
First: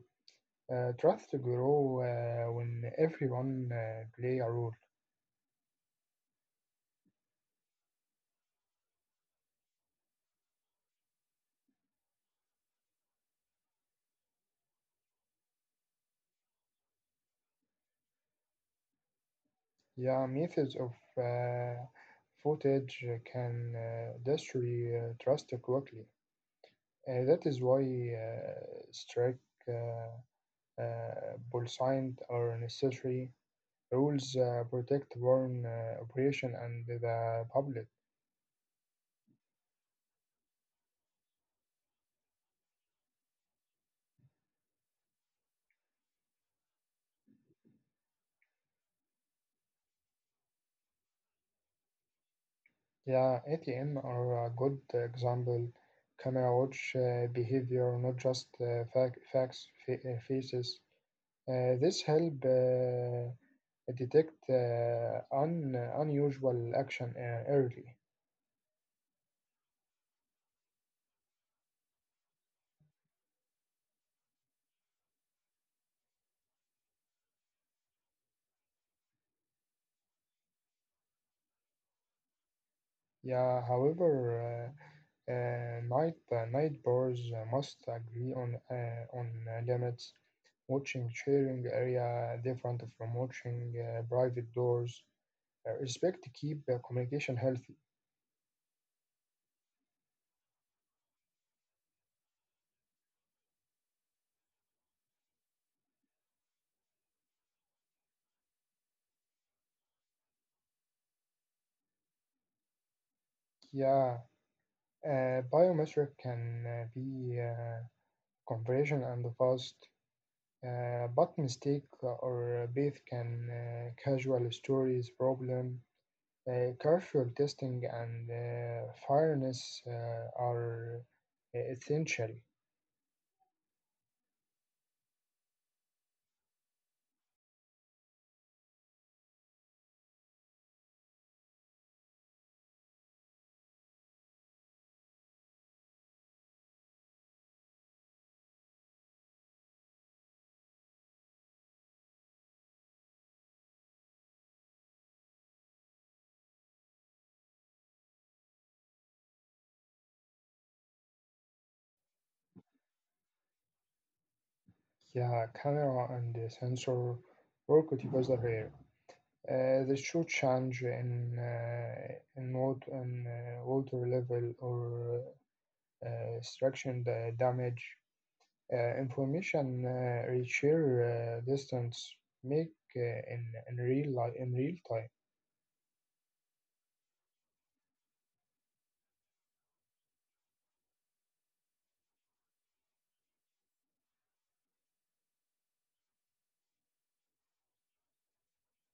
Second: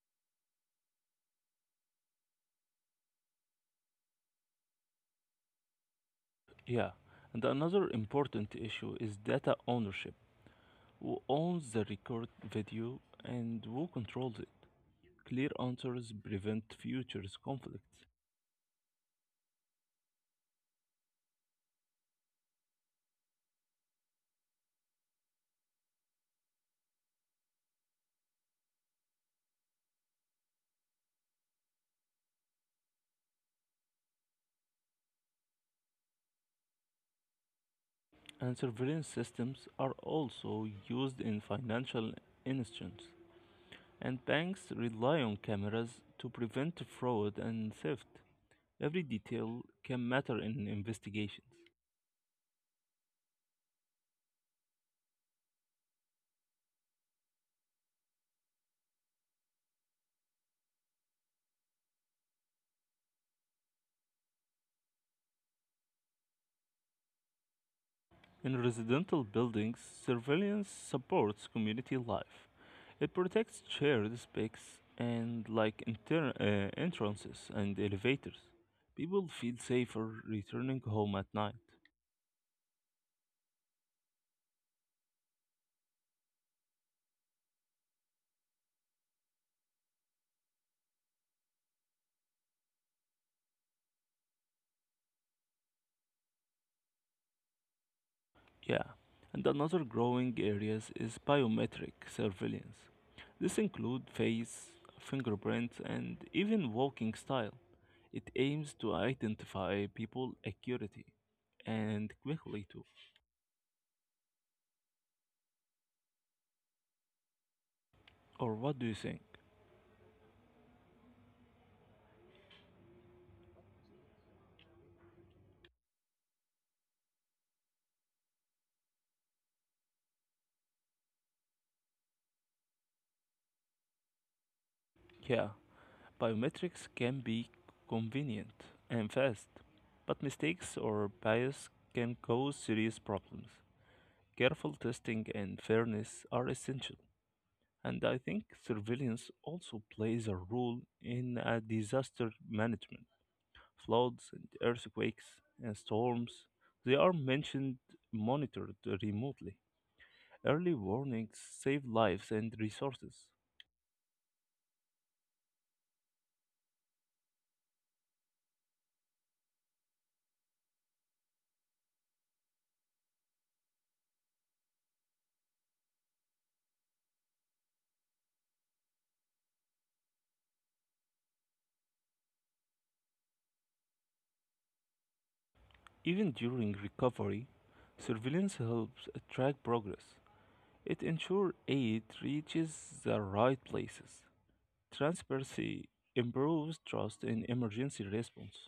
Trust to grow when everyone play a role.
Yeah, and another important issue is data ownership. Who owns the record video and who controls it? Clear answers prevent future conflicts.
Yeah, methods of uh, footage can destroy trust quickly. That is why uh, strict uh, bull signs are necessary. Rules protect foreign operation and the public.
And surveillance systems are also used in financial institutions, and banks rely on cameras to prevent fraud and theft. Every detail can matter in investigations.
Yeah, ATM are a good example. Camera watch behavior, not just faces. This help detect un unusual action early.
In residential buildings, surveillance supports community life. It protects shared spaces and like entrances and elevators. People feel safer returning home at night.
Yeah, however, night bars must agree on limits. Watching sharing area different from watching private doors. Respect to keep communication healthy.
Yeah, and another growing areas is biometric surveillance. This includes face, fingerprint, and even walking style. It aims to identify people accurately and quickly too.
Yeah, biometric can be
Or
conversion
what do
and
you think?
fast, but mistake or breath can casual stories problem. Careful testing and fairness are essential.
Yeah, biometrics can be convenient and fast, but mistakes or bias can cause serious problems. Careful testing and fairness are essential. And I think surveillance also plays a role in disaster management. Floods and earthquakes and storms, they are mentioned monitored remotely. Early warnings save lives and resources.
Yeah, camera and the sensor work together here. They should change in water level or damage. Information reacher distance make in real time.
Even during recovery, surveillance helps track progress. It ensures aid reaches the right places. Transparency improves trust in emergency response.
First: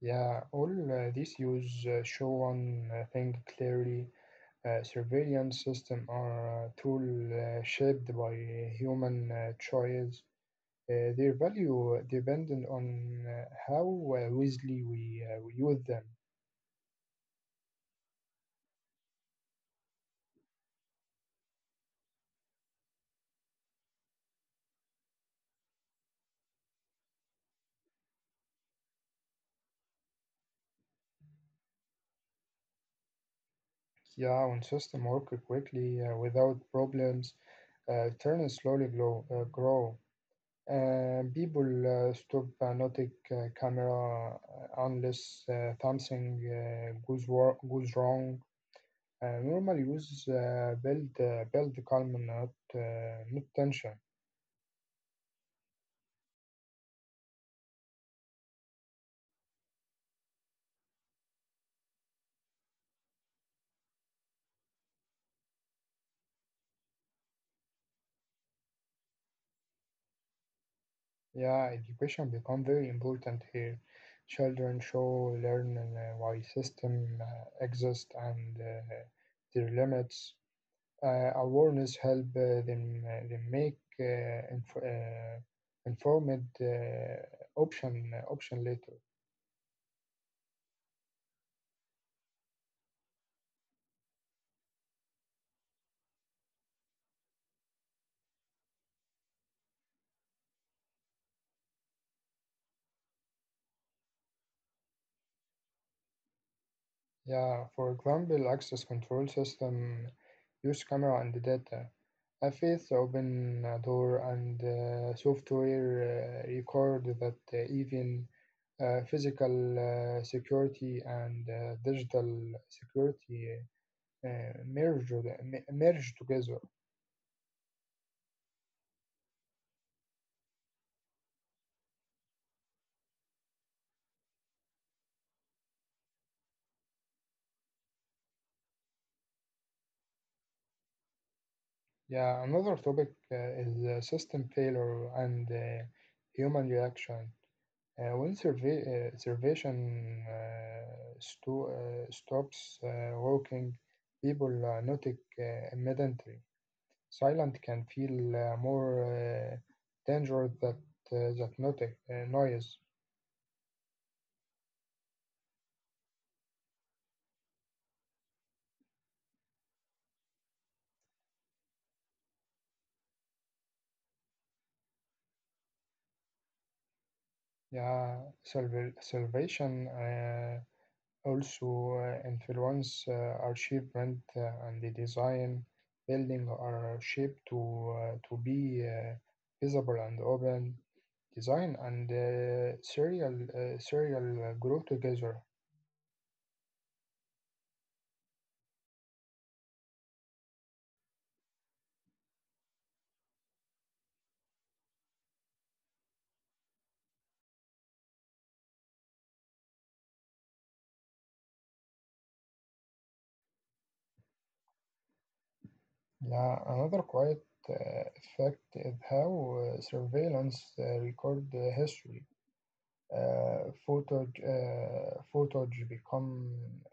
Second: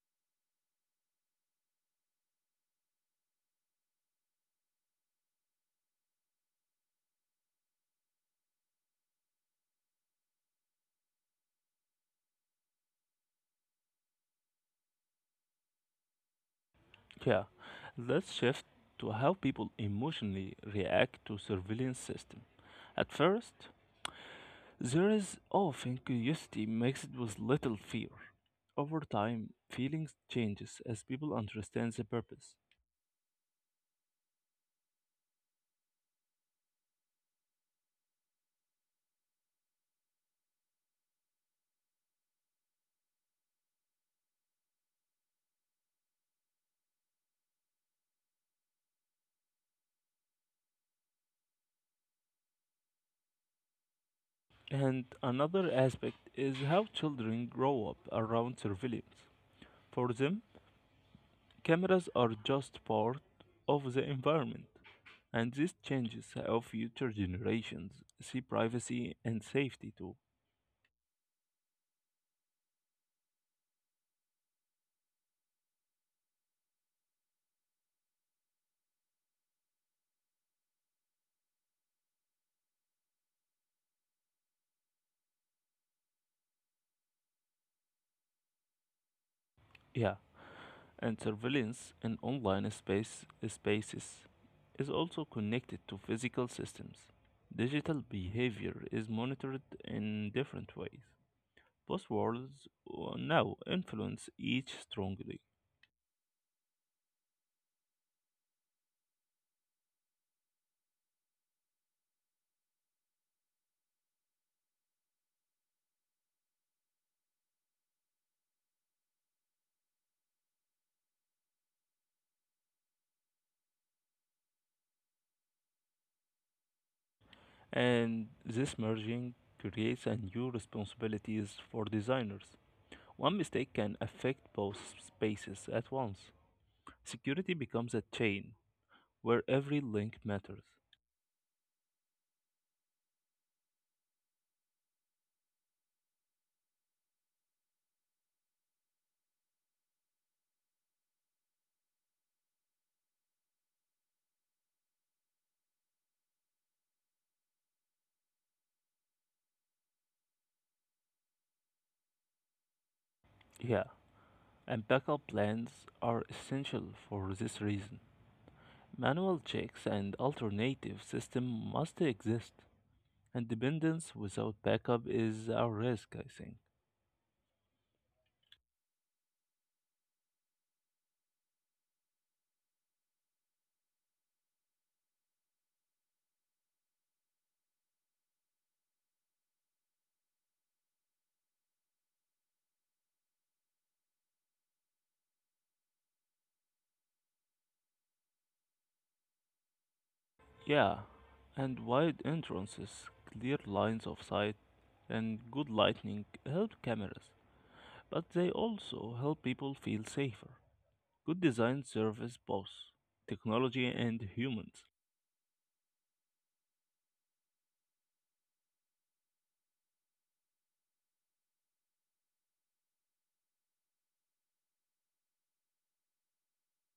Yeah, all these use show one thing clearly. Surveillance systems are a tool shaped by human choice. Their value dependent on how wisely we use them.
Yeah, let's shift to how people emotionally react to surveillance system. At first, there is often curiosity mixed with little fear. Over time, feelings changes as people understand the purpose.
Yeah, when system work quickly without problems, turn slowly grow. People stop notic camera unless something goes wrong. I normally use build calm, not not tension.
And another aspect is how children grow up around surveillance. For them, cameras are just part of the environment, and this changes how future generations see privacy and safety too.
Yeah, education become very important here. Children show learn why system exist and their limits. Awareness help them make informed option later.
Yeah, and surveillance in online spaces is also connected to physical systems. Digital behavior is monitored in different ways. Buzzwords now influence each strongly,
Yeah, for example, access control system use camera and data. A face open a door and software record that even physical security and digital security merge together.
and this merging creates a new responsibilities for designers. One mistake can affect both spaces at once. Security becomes a chain where every link matters.
Yeah, another topic is system failure and human reaction. When stops working, people notice immediately. Silent can feel more dangerous that noise.
Yeah, and backup plans are essential for this reason. Manual checks and alternative system must exist, and dependence without backup is a risk, I think.
Yeah, salvation. Also, influence are shipment and the design building are shaped to be visible and open. Design and serial grow together.
Yeah, and wide entrances, clear lines of sight, and good lighting help cameras, but they also help people feel safer. Good design serves both technology and humans.
Yeah, another quiet uh, effect is how surveillance record history. Photos become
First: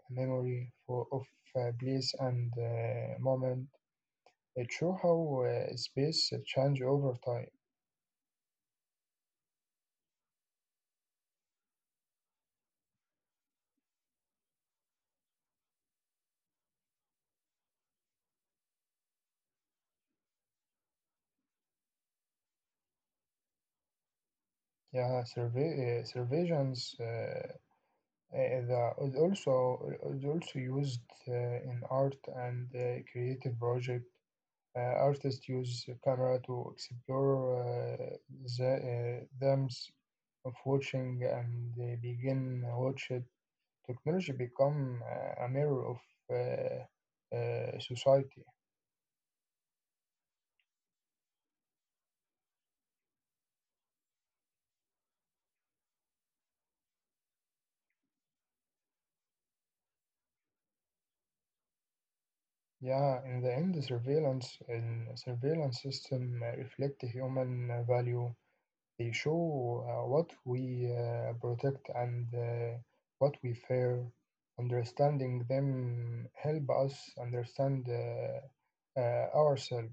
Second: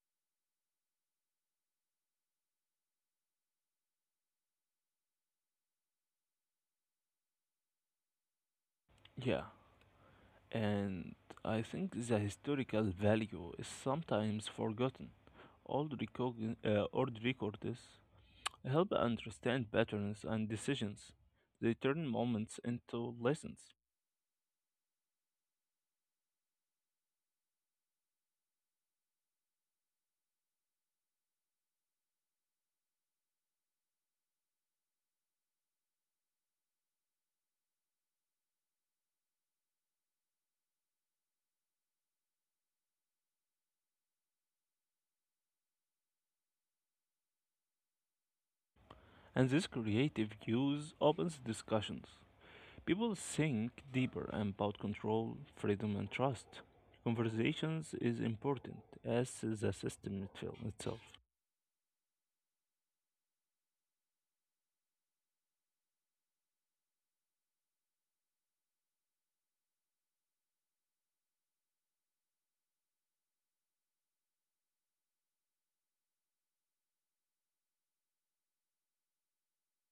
a memory for, of place and moment. It shows how space change over time.
Yeah, and I think the historical value is sometimes forgotten. Old records help understand patterns and decisions. They turn moments into lessons.
Yeah, surveillance is also used uh, in art and creative project. Artists use camera to explore the depths of watching and they begin watch it. Technology become a mirror of society.
And this creative use opens discussions. People think deeper about control, freedom, and trust. Conversations is important as the system itself.
Yeah, in the end, the surveillance and surveillance system reflect the human value. They show what we protect and what we fear. Understanding them help us understand ourselves.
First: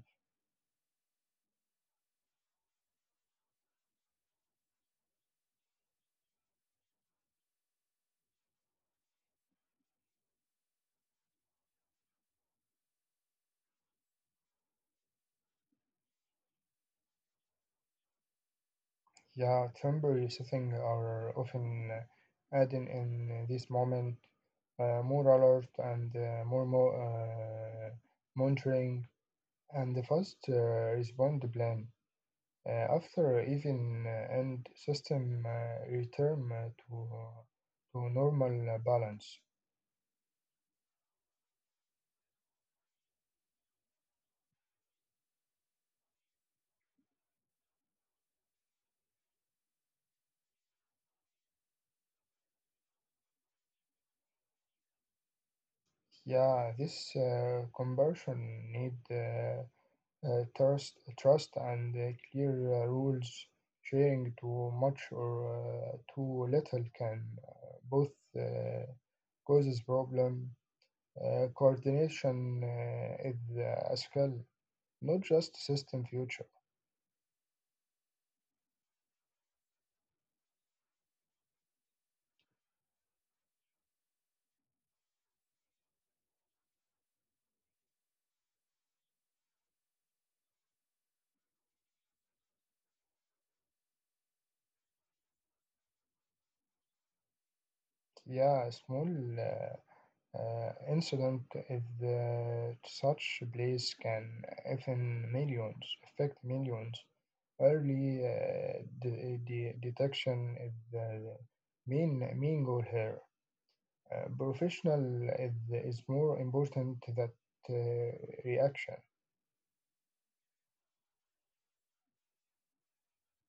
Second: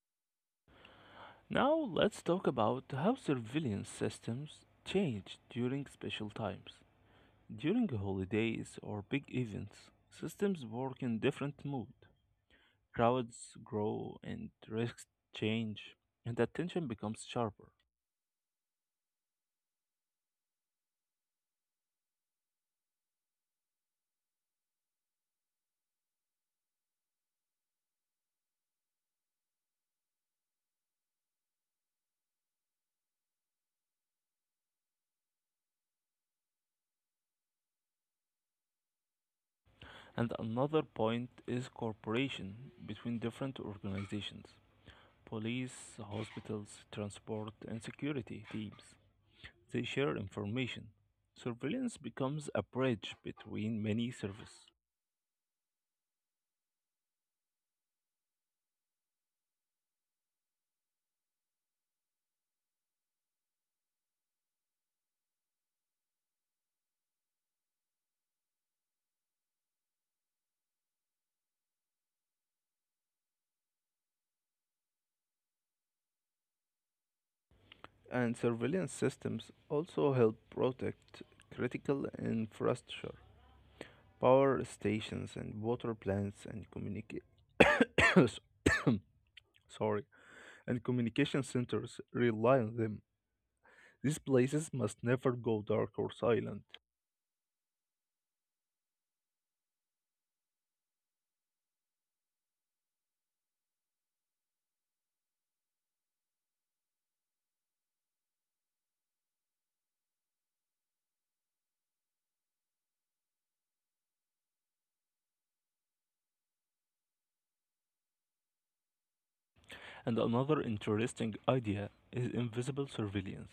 Now let's talk about how surveillance systems change during special times. During holidays or big events, systems work in different mood. Crowds grow and risks change and attention becomes sharper.
Yeah, temporary setting are often adding in this moment more alert and monitoring and the fast respond plan. After even and system return to normal balance.
And another point is cooperation between different organizations. Police, hospitals, transport and security teams. They share information. Surveillance becomes a bridge between many services.
Yeah, this conversion need trust and clear rules. Sharing too much or too little can both uh, causes problem. Coordination is as well, not just system future.
And surveillance systems also help protect critical infrastructure, power stations and water plants and communica- sorry, and communication centers rely on them. These places must never go dark or silent.
Yeah, small. Uh, Incident if such place can even millions affect millions. Early detection is the main goal here. Professional is more important than uh, reaction.
And another interesting idea is invisible surveillance.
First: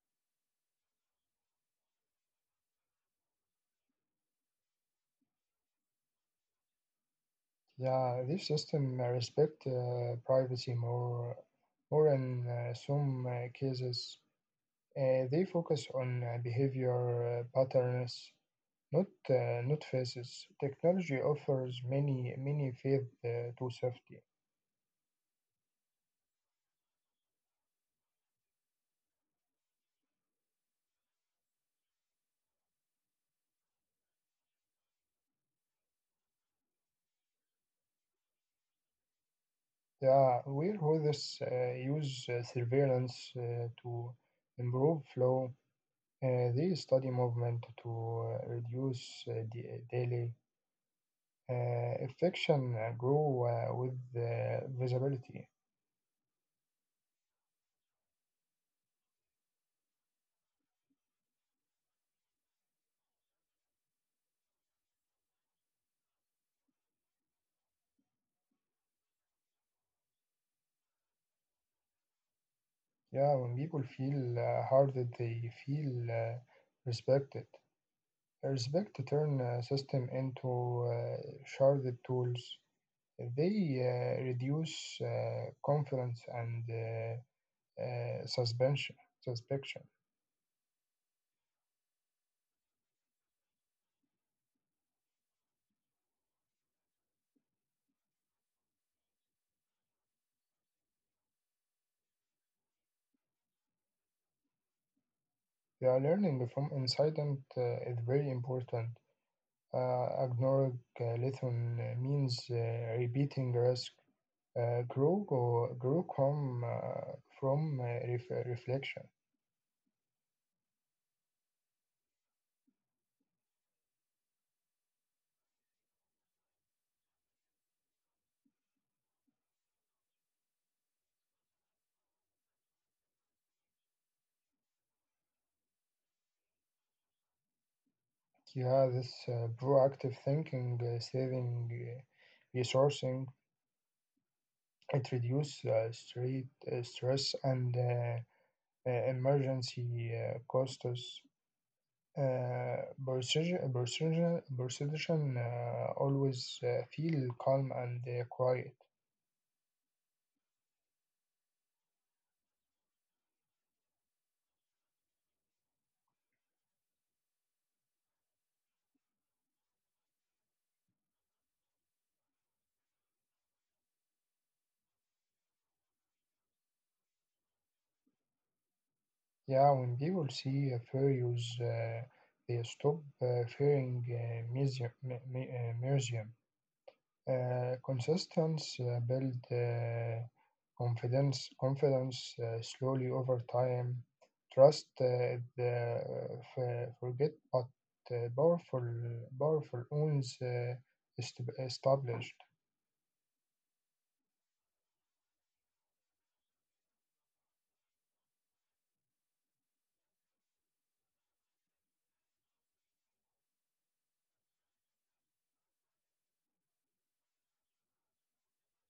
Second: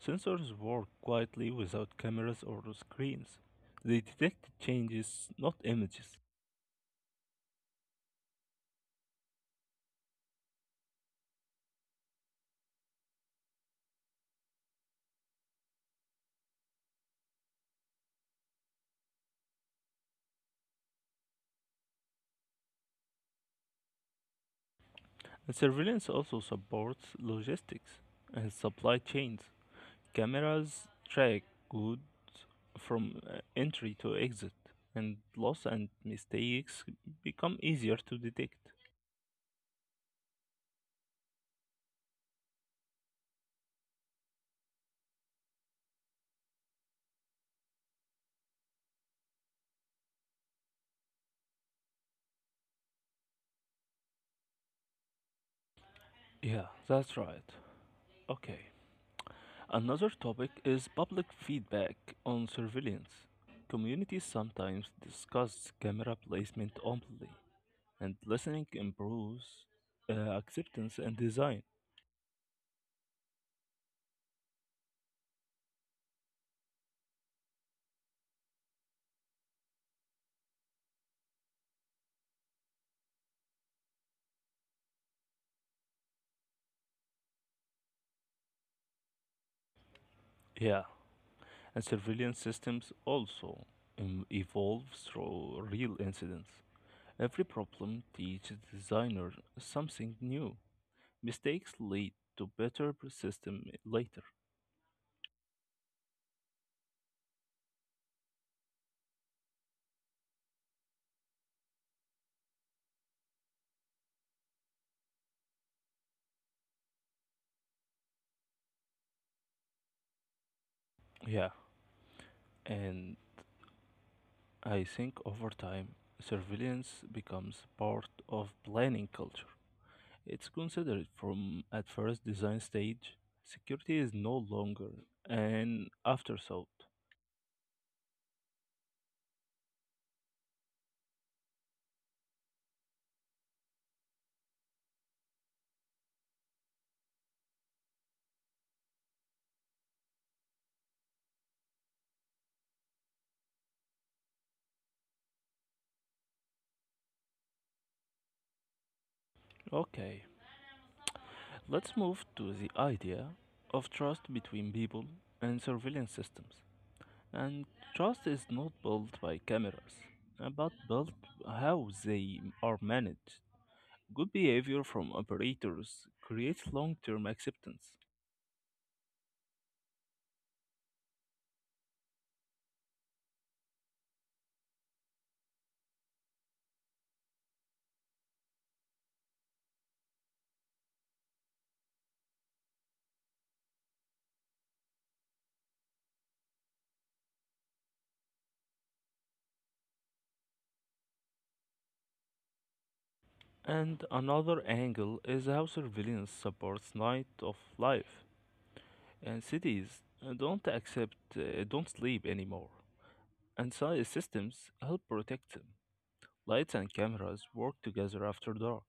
Sensors work quietly without cameras or screens. They detect changes, not images.
Yeah, this system respect privacy more in some cases. They focus on behavior patterns. Not not faces. Technology offers many faith to safety.
And surveillance also supports logistics and supply chains. Cameras track goods from entry to exit, and loss and mistakes become easier to detect.
Yeah, warehouses use surveillance to improve flow. They study movement to reduce delay. Infection grow with visibility.
Yeah, that's right. Okay. Another topic is public feedback on surveillance. Communities sometimes discuss camera placement openly, and listening improves acceptance and design.
Yeah, when people feel hard, that they feel respected. Respect to turn system into sharded tools. They reduce confidence and uh, suspension, suspicion.
Yeah, and surveillance systems also evolve through real incidents. Every problem teaches designers something new. Mistakes lead to better system later.
They are learning from incident is very important. Ignoring lesson means repeating risk. Grow come from reflection.
Yeah, and I think over time, surveillance becomes part of planning culture. It's considered from at first design stage. Security is no longer an afterthought.
Yeah, this proactive thinking, saving, resourcing, it reduces street, stress and emergency costs, uh, procedure always feel calm and quiet.
Okay, let's move to the idea of trust between people and surveillance systems. And trust is not built by cameras, but built how they are managed. Good behavior from operators creates long term acceptance.
Yeah, when people see a furious, they stop fearing museum. Consistence build confidence slowly over time trust the forget but uh, powerful powerful owns est- established
And another angle is how surveillance supports night of life. And cities don't sleep anymore. And so systems help protect them. Lights and cameras work together after dark.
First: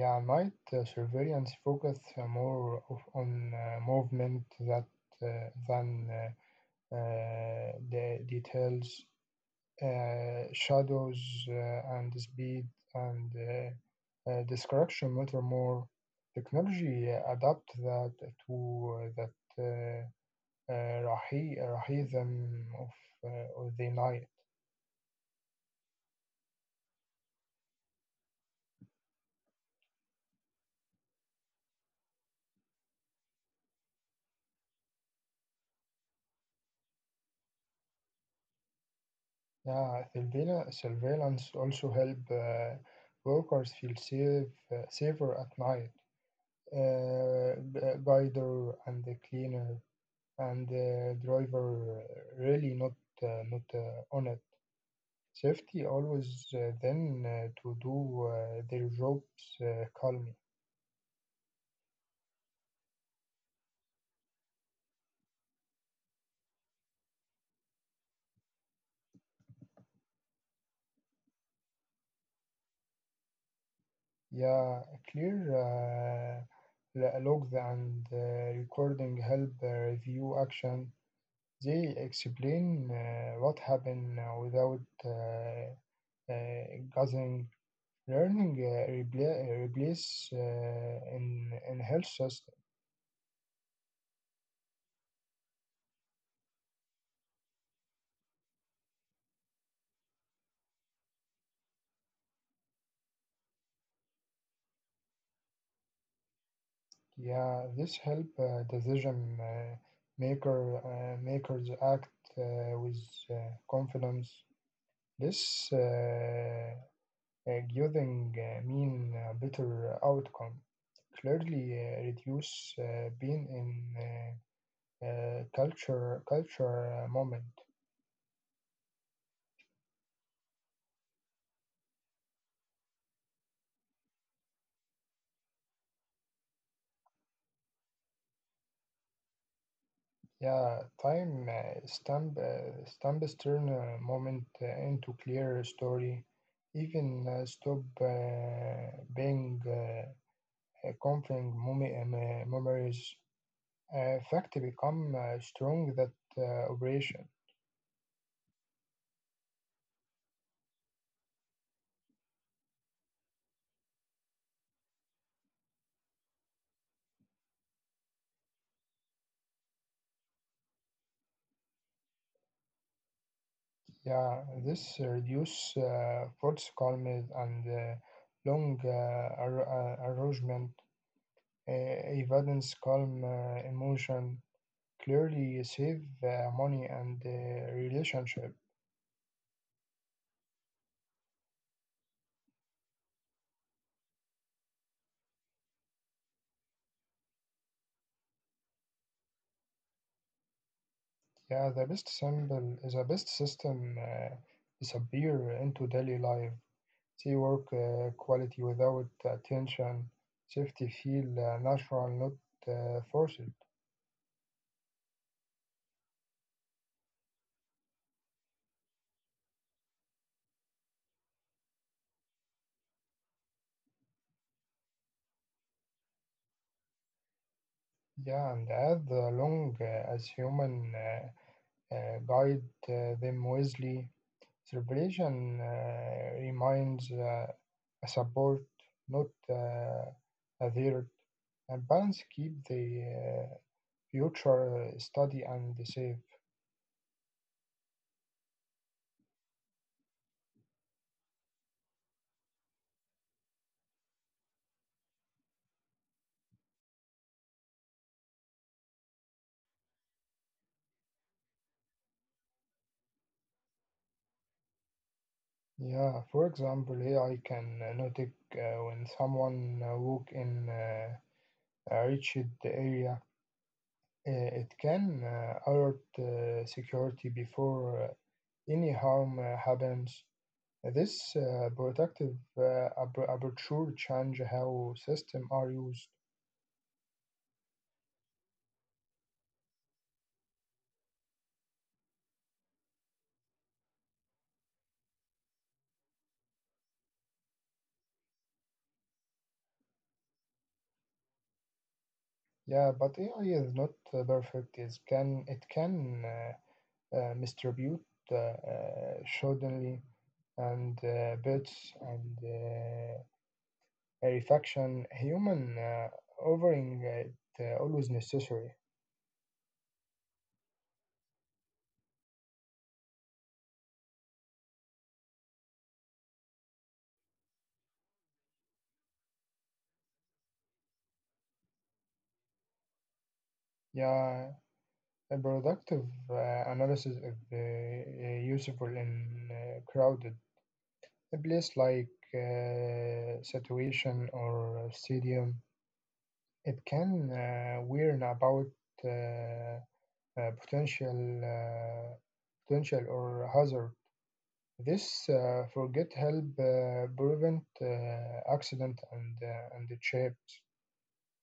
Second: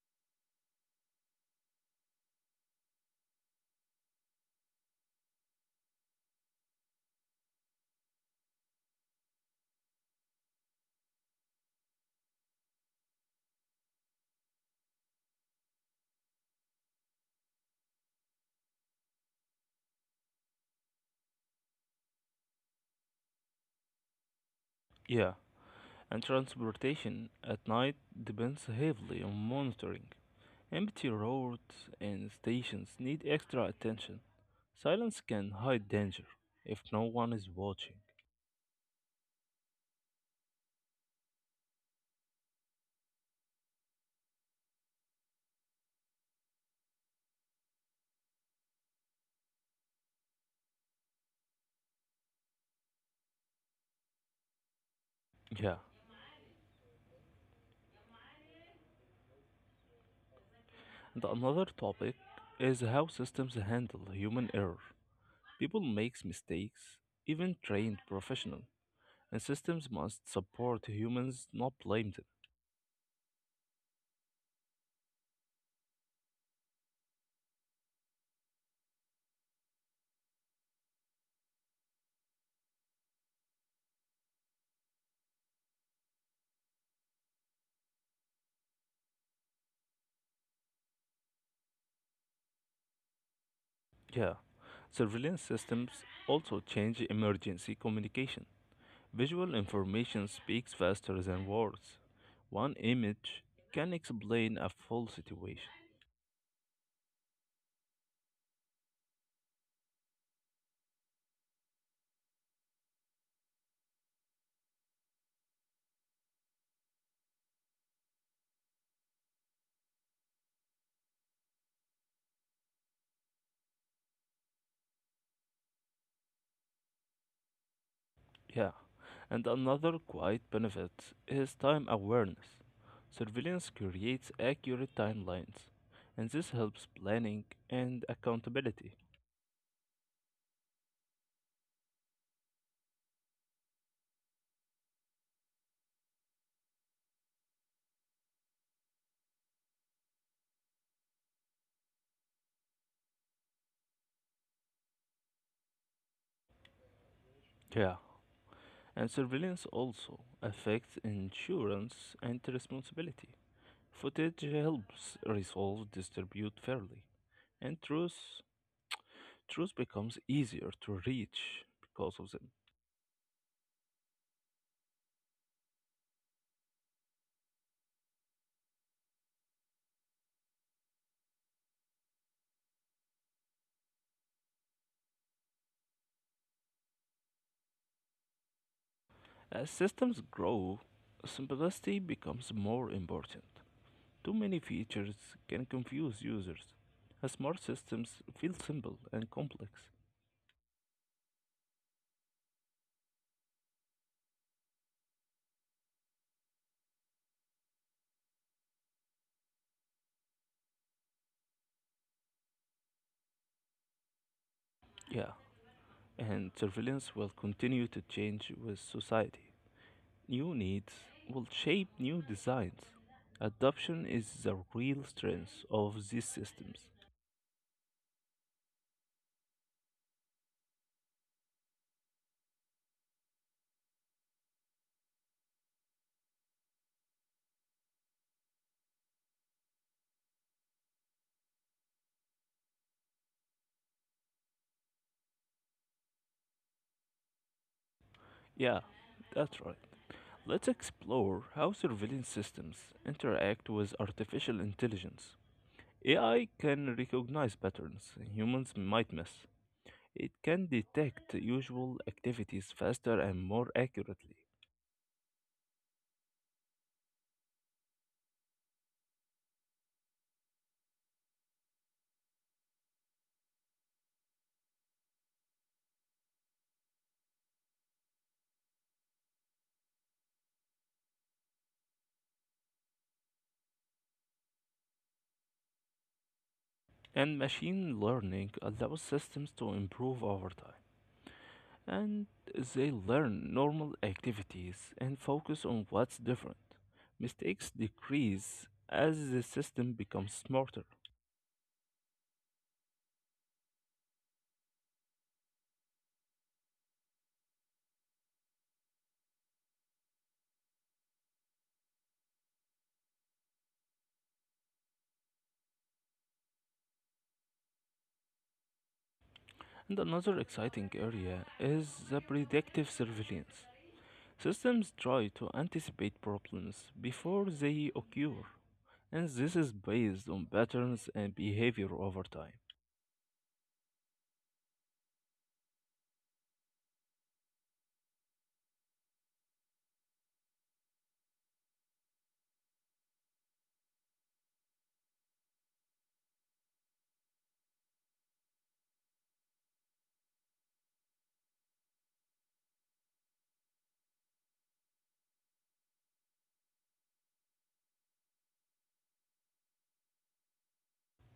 yeah might surveillance focus more of, on movement that than the details shadows and speed and description matter more. Technology adapt that to that rahism of the night.
Yeah, and transportation at night depends heavily on monitoring. Empty roads and stations need extra attention. Silence can hide danger if no one is watching.
Yeah, surveillance also help workers feel safe, safer at night. Guider and the cleaner and the driver really not not honest.
Yeah,
Safety always then to do their jobs calmly.
and another topic is how systems handle human error. People makes mistakes, even trained professionals, and systems must support humans, not blame them.
Yeah, clear logs and recording help review action. They explain what happened without guessing. Learning replace in health system.
Yeah, surveillance systems also change emergency communication. Visual information speaks faster than words. One image can explain a full situation.
Yeah, this help decision maker makers act with uh, confidence. This giving mean a better outcome. Clearly, reduce being in culture moment.
Yeah, and another quiet benefit is time awareness. Surveillance creates accurate timelines, and this helps planning and accountability.
Yeah, time stamp stamp stern moment into clear story. Even stop being. Conflict memories fact become strong that operation.
Yeah, and surveillance also affects insurance and responsibility. Footage helps resolve dispute fairly, and truth becomes easier to reach because of them.
Yeah, this reduce force calmness and long arrangement, evidence calm emotion, clearly save money and relationship.
As systems grow, simplicity becomes more important. Too many features can confuse users. As smart systems feel simple and complex.
Yeah, the best symbol, the best system disappear into daily life. They work quality without attention. Safety feel natural, not forced.
Yeah, and surveillance will continue to change with society. New needs will shape new designs. Adoption is the real strength of these systems.
Yeah, and as the long as human guide them wisely, celebration reminds a support, not a threat. And balance keep the future study and safe.
Yeah, that's right. Let's explore how surveillance systems interact with artificial intelligence. AI can recognize patterns humans might miss. It can detect usual activities faster and more accurately.
Yeah, for example, here I can notice when someone walk in a reached area, it can alert security before any harm happens. This protective aperture change how system are used.
And machine learning allows systems to improve over time. And they learn normal activities and focus on what's different. Mistakes decrease as the system becomes smarter.
Yeah, but AI is not perfect. It can distribute suddenly and bits and a reflection, human offering it always necessary.
And another exciting area is the predictive surveillance. Systems try to anticipate problems before they occur, and this is based on patterns and behavior over time.
Yeah, a productive analysis is useful in crowded a place like situation or stadium. It can warn about uh, uh, potential uh, potential or hazard. This forget help prevent accident and the shape.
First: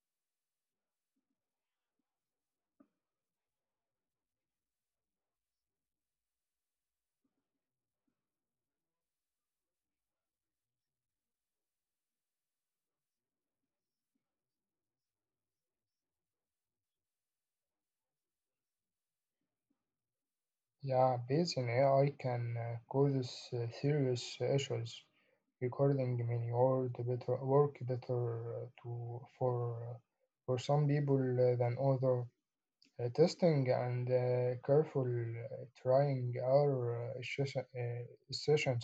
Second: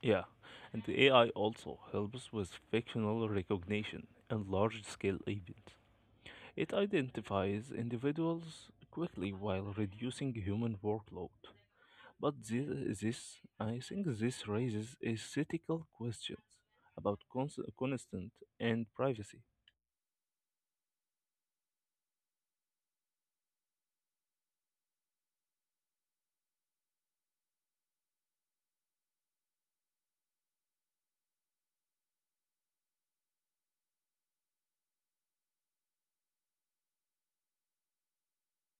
Yeah, and the AI also helps with fictional recognition in large scale events. It identifies individuals quickly while reducing human workload. But I think this raises ethical questions about consent and privacy.
Yeah, based on AI can cause serious issues, recording many or the better work better to for some people than other. Testing and careful trying are essential.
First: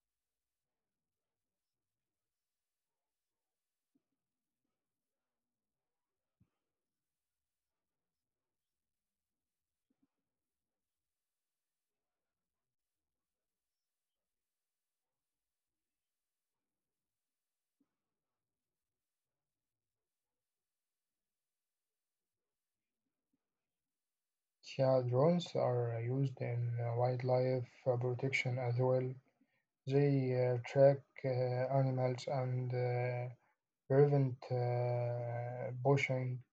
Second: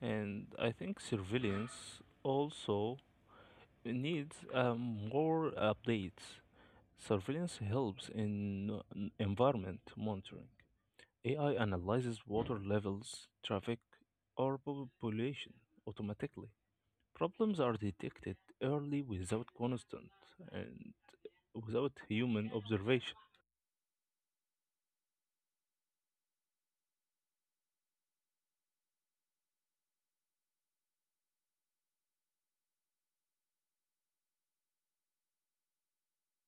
And I think surveillance also needs more updates. Surveillance helps in environment monitoring. AI analyzes water levels, traffic, or population automatically. Problems are detected early without constant and without human observation.
Yeah, drones are used in wildlife protection as well. They track animals and prevent poaching.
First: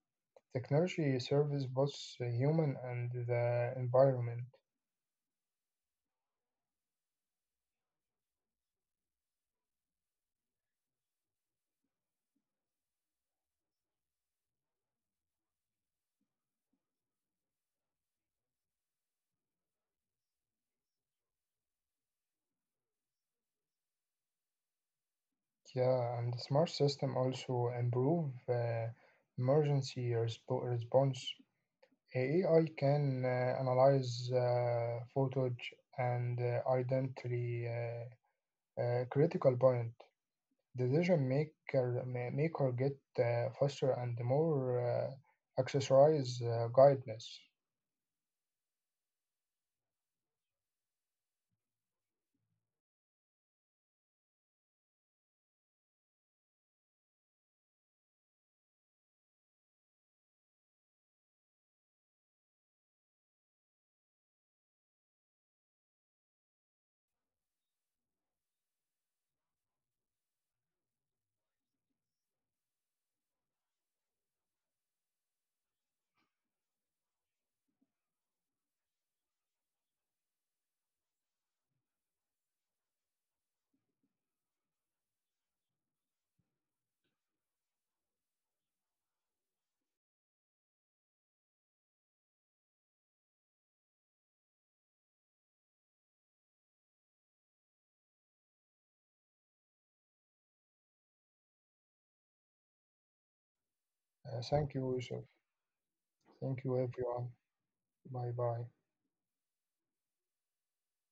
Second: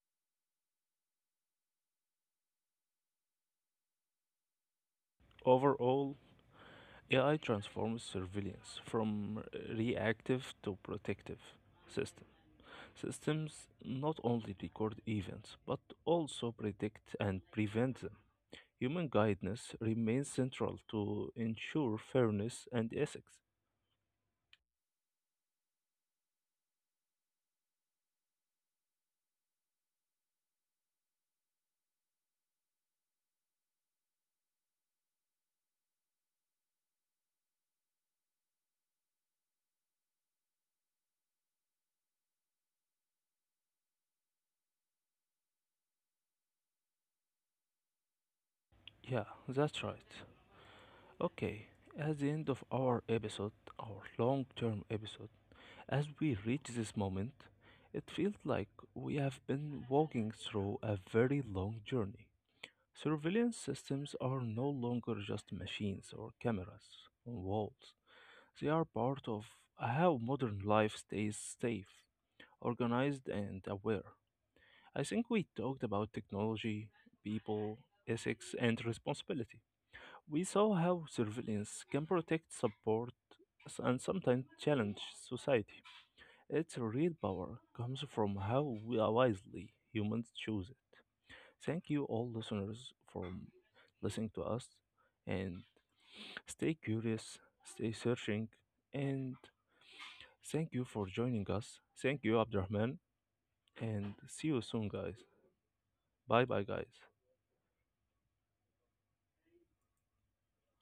Technology serves both the human and the environment.
Overall, AI transforms surveillance from reactive to protective system. Systems not only record events but also predict and prevent them. Human guidance remains central to ensure fairness and ethics.
Yeah, and the smart system also improve emergency response. AI can analyze footage and identity critical point. Decision maker get faster and more accessorize guidance.
Yeah, that's right. Okay, at the end of our episode, our long term episode, as we reach this moment, it feels like we have been walking through a very long journey. Surveillance systems are no longer just machines or cameras on walls. They are part of how modern life stays safe, organized, and aware. I think we talked about technology, people, ethics, and responsibility. We saw how surveillance can protect, support, and sometimes challenge society. Its real power comes from how wisely humans choose it. Thank you, all listeners, for listening to us. And stay curious, stay searching, and thank you for joining us. Thank you, Abdurrahman, and see you soon,
Thank you,
guys.
Yusuf.
Bye bye,
Thank you,
guys.
everyone. Bye bye.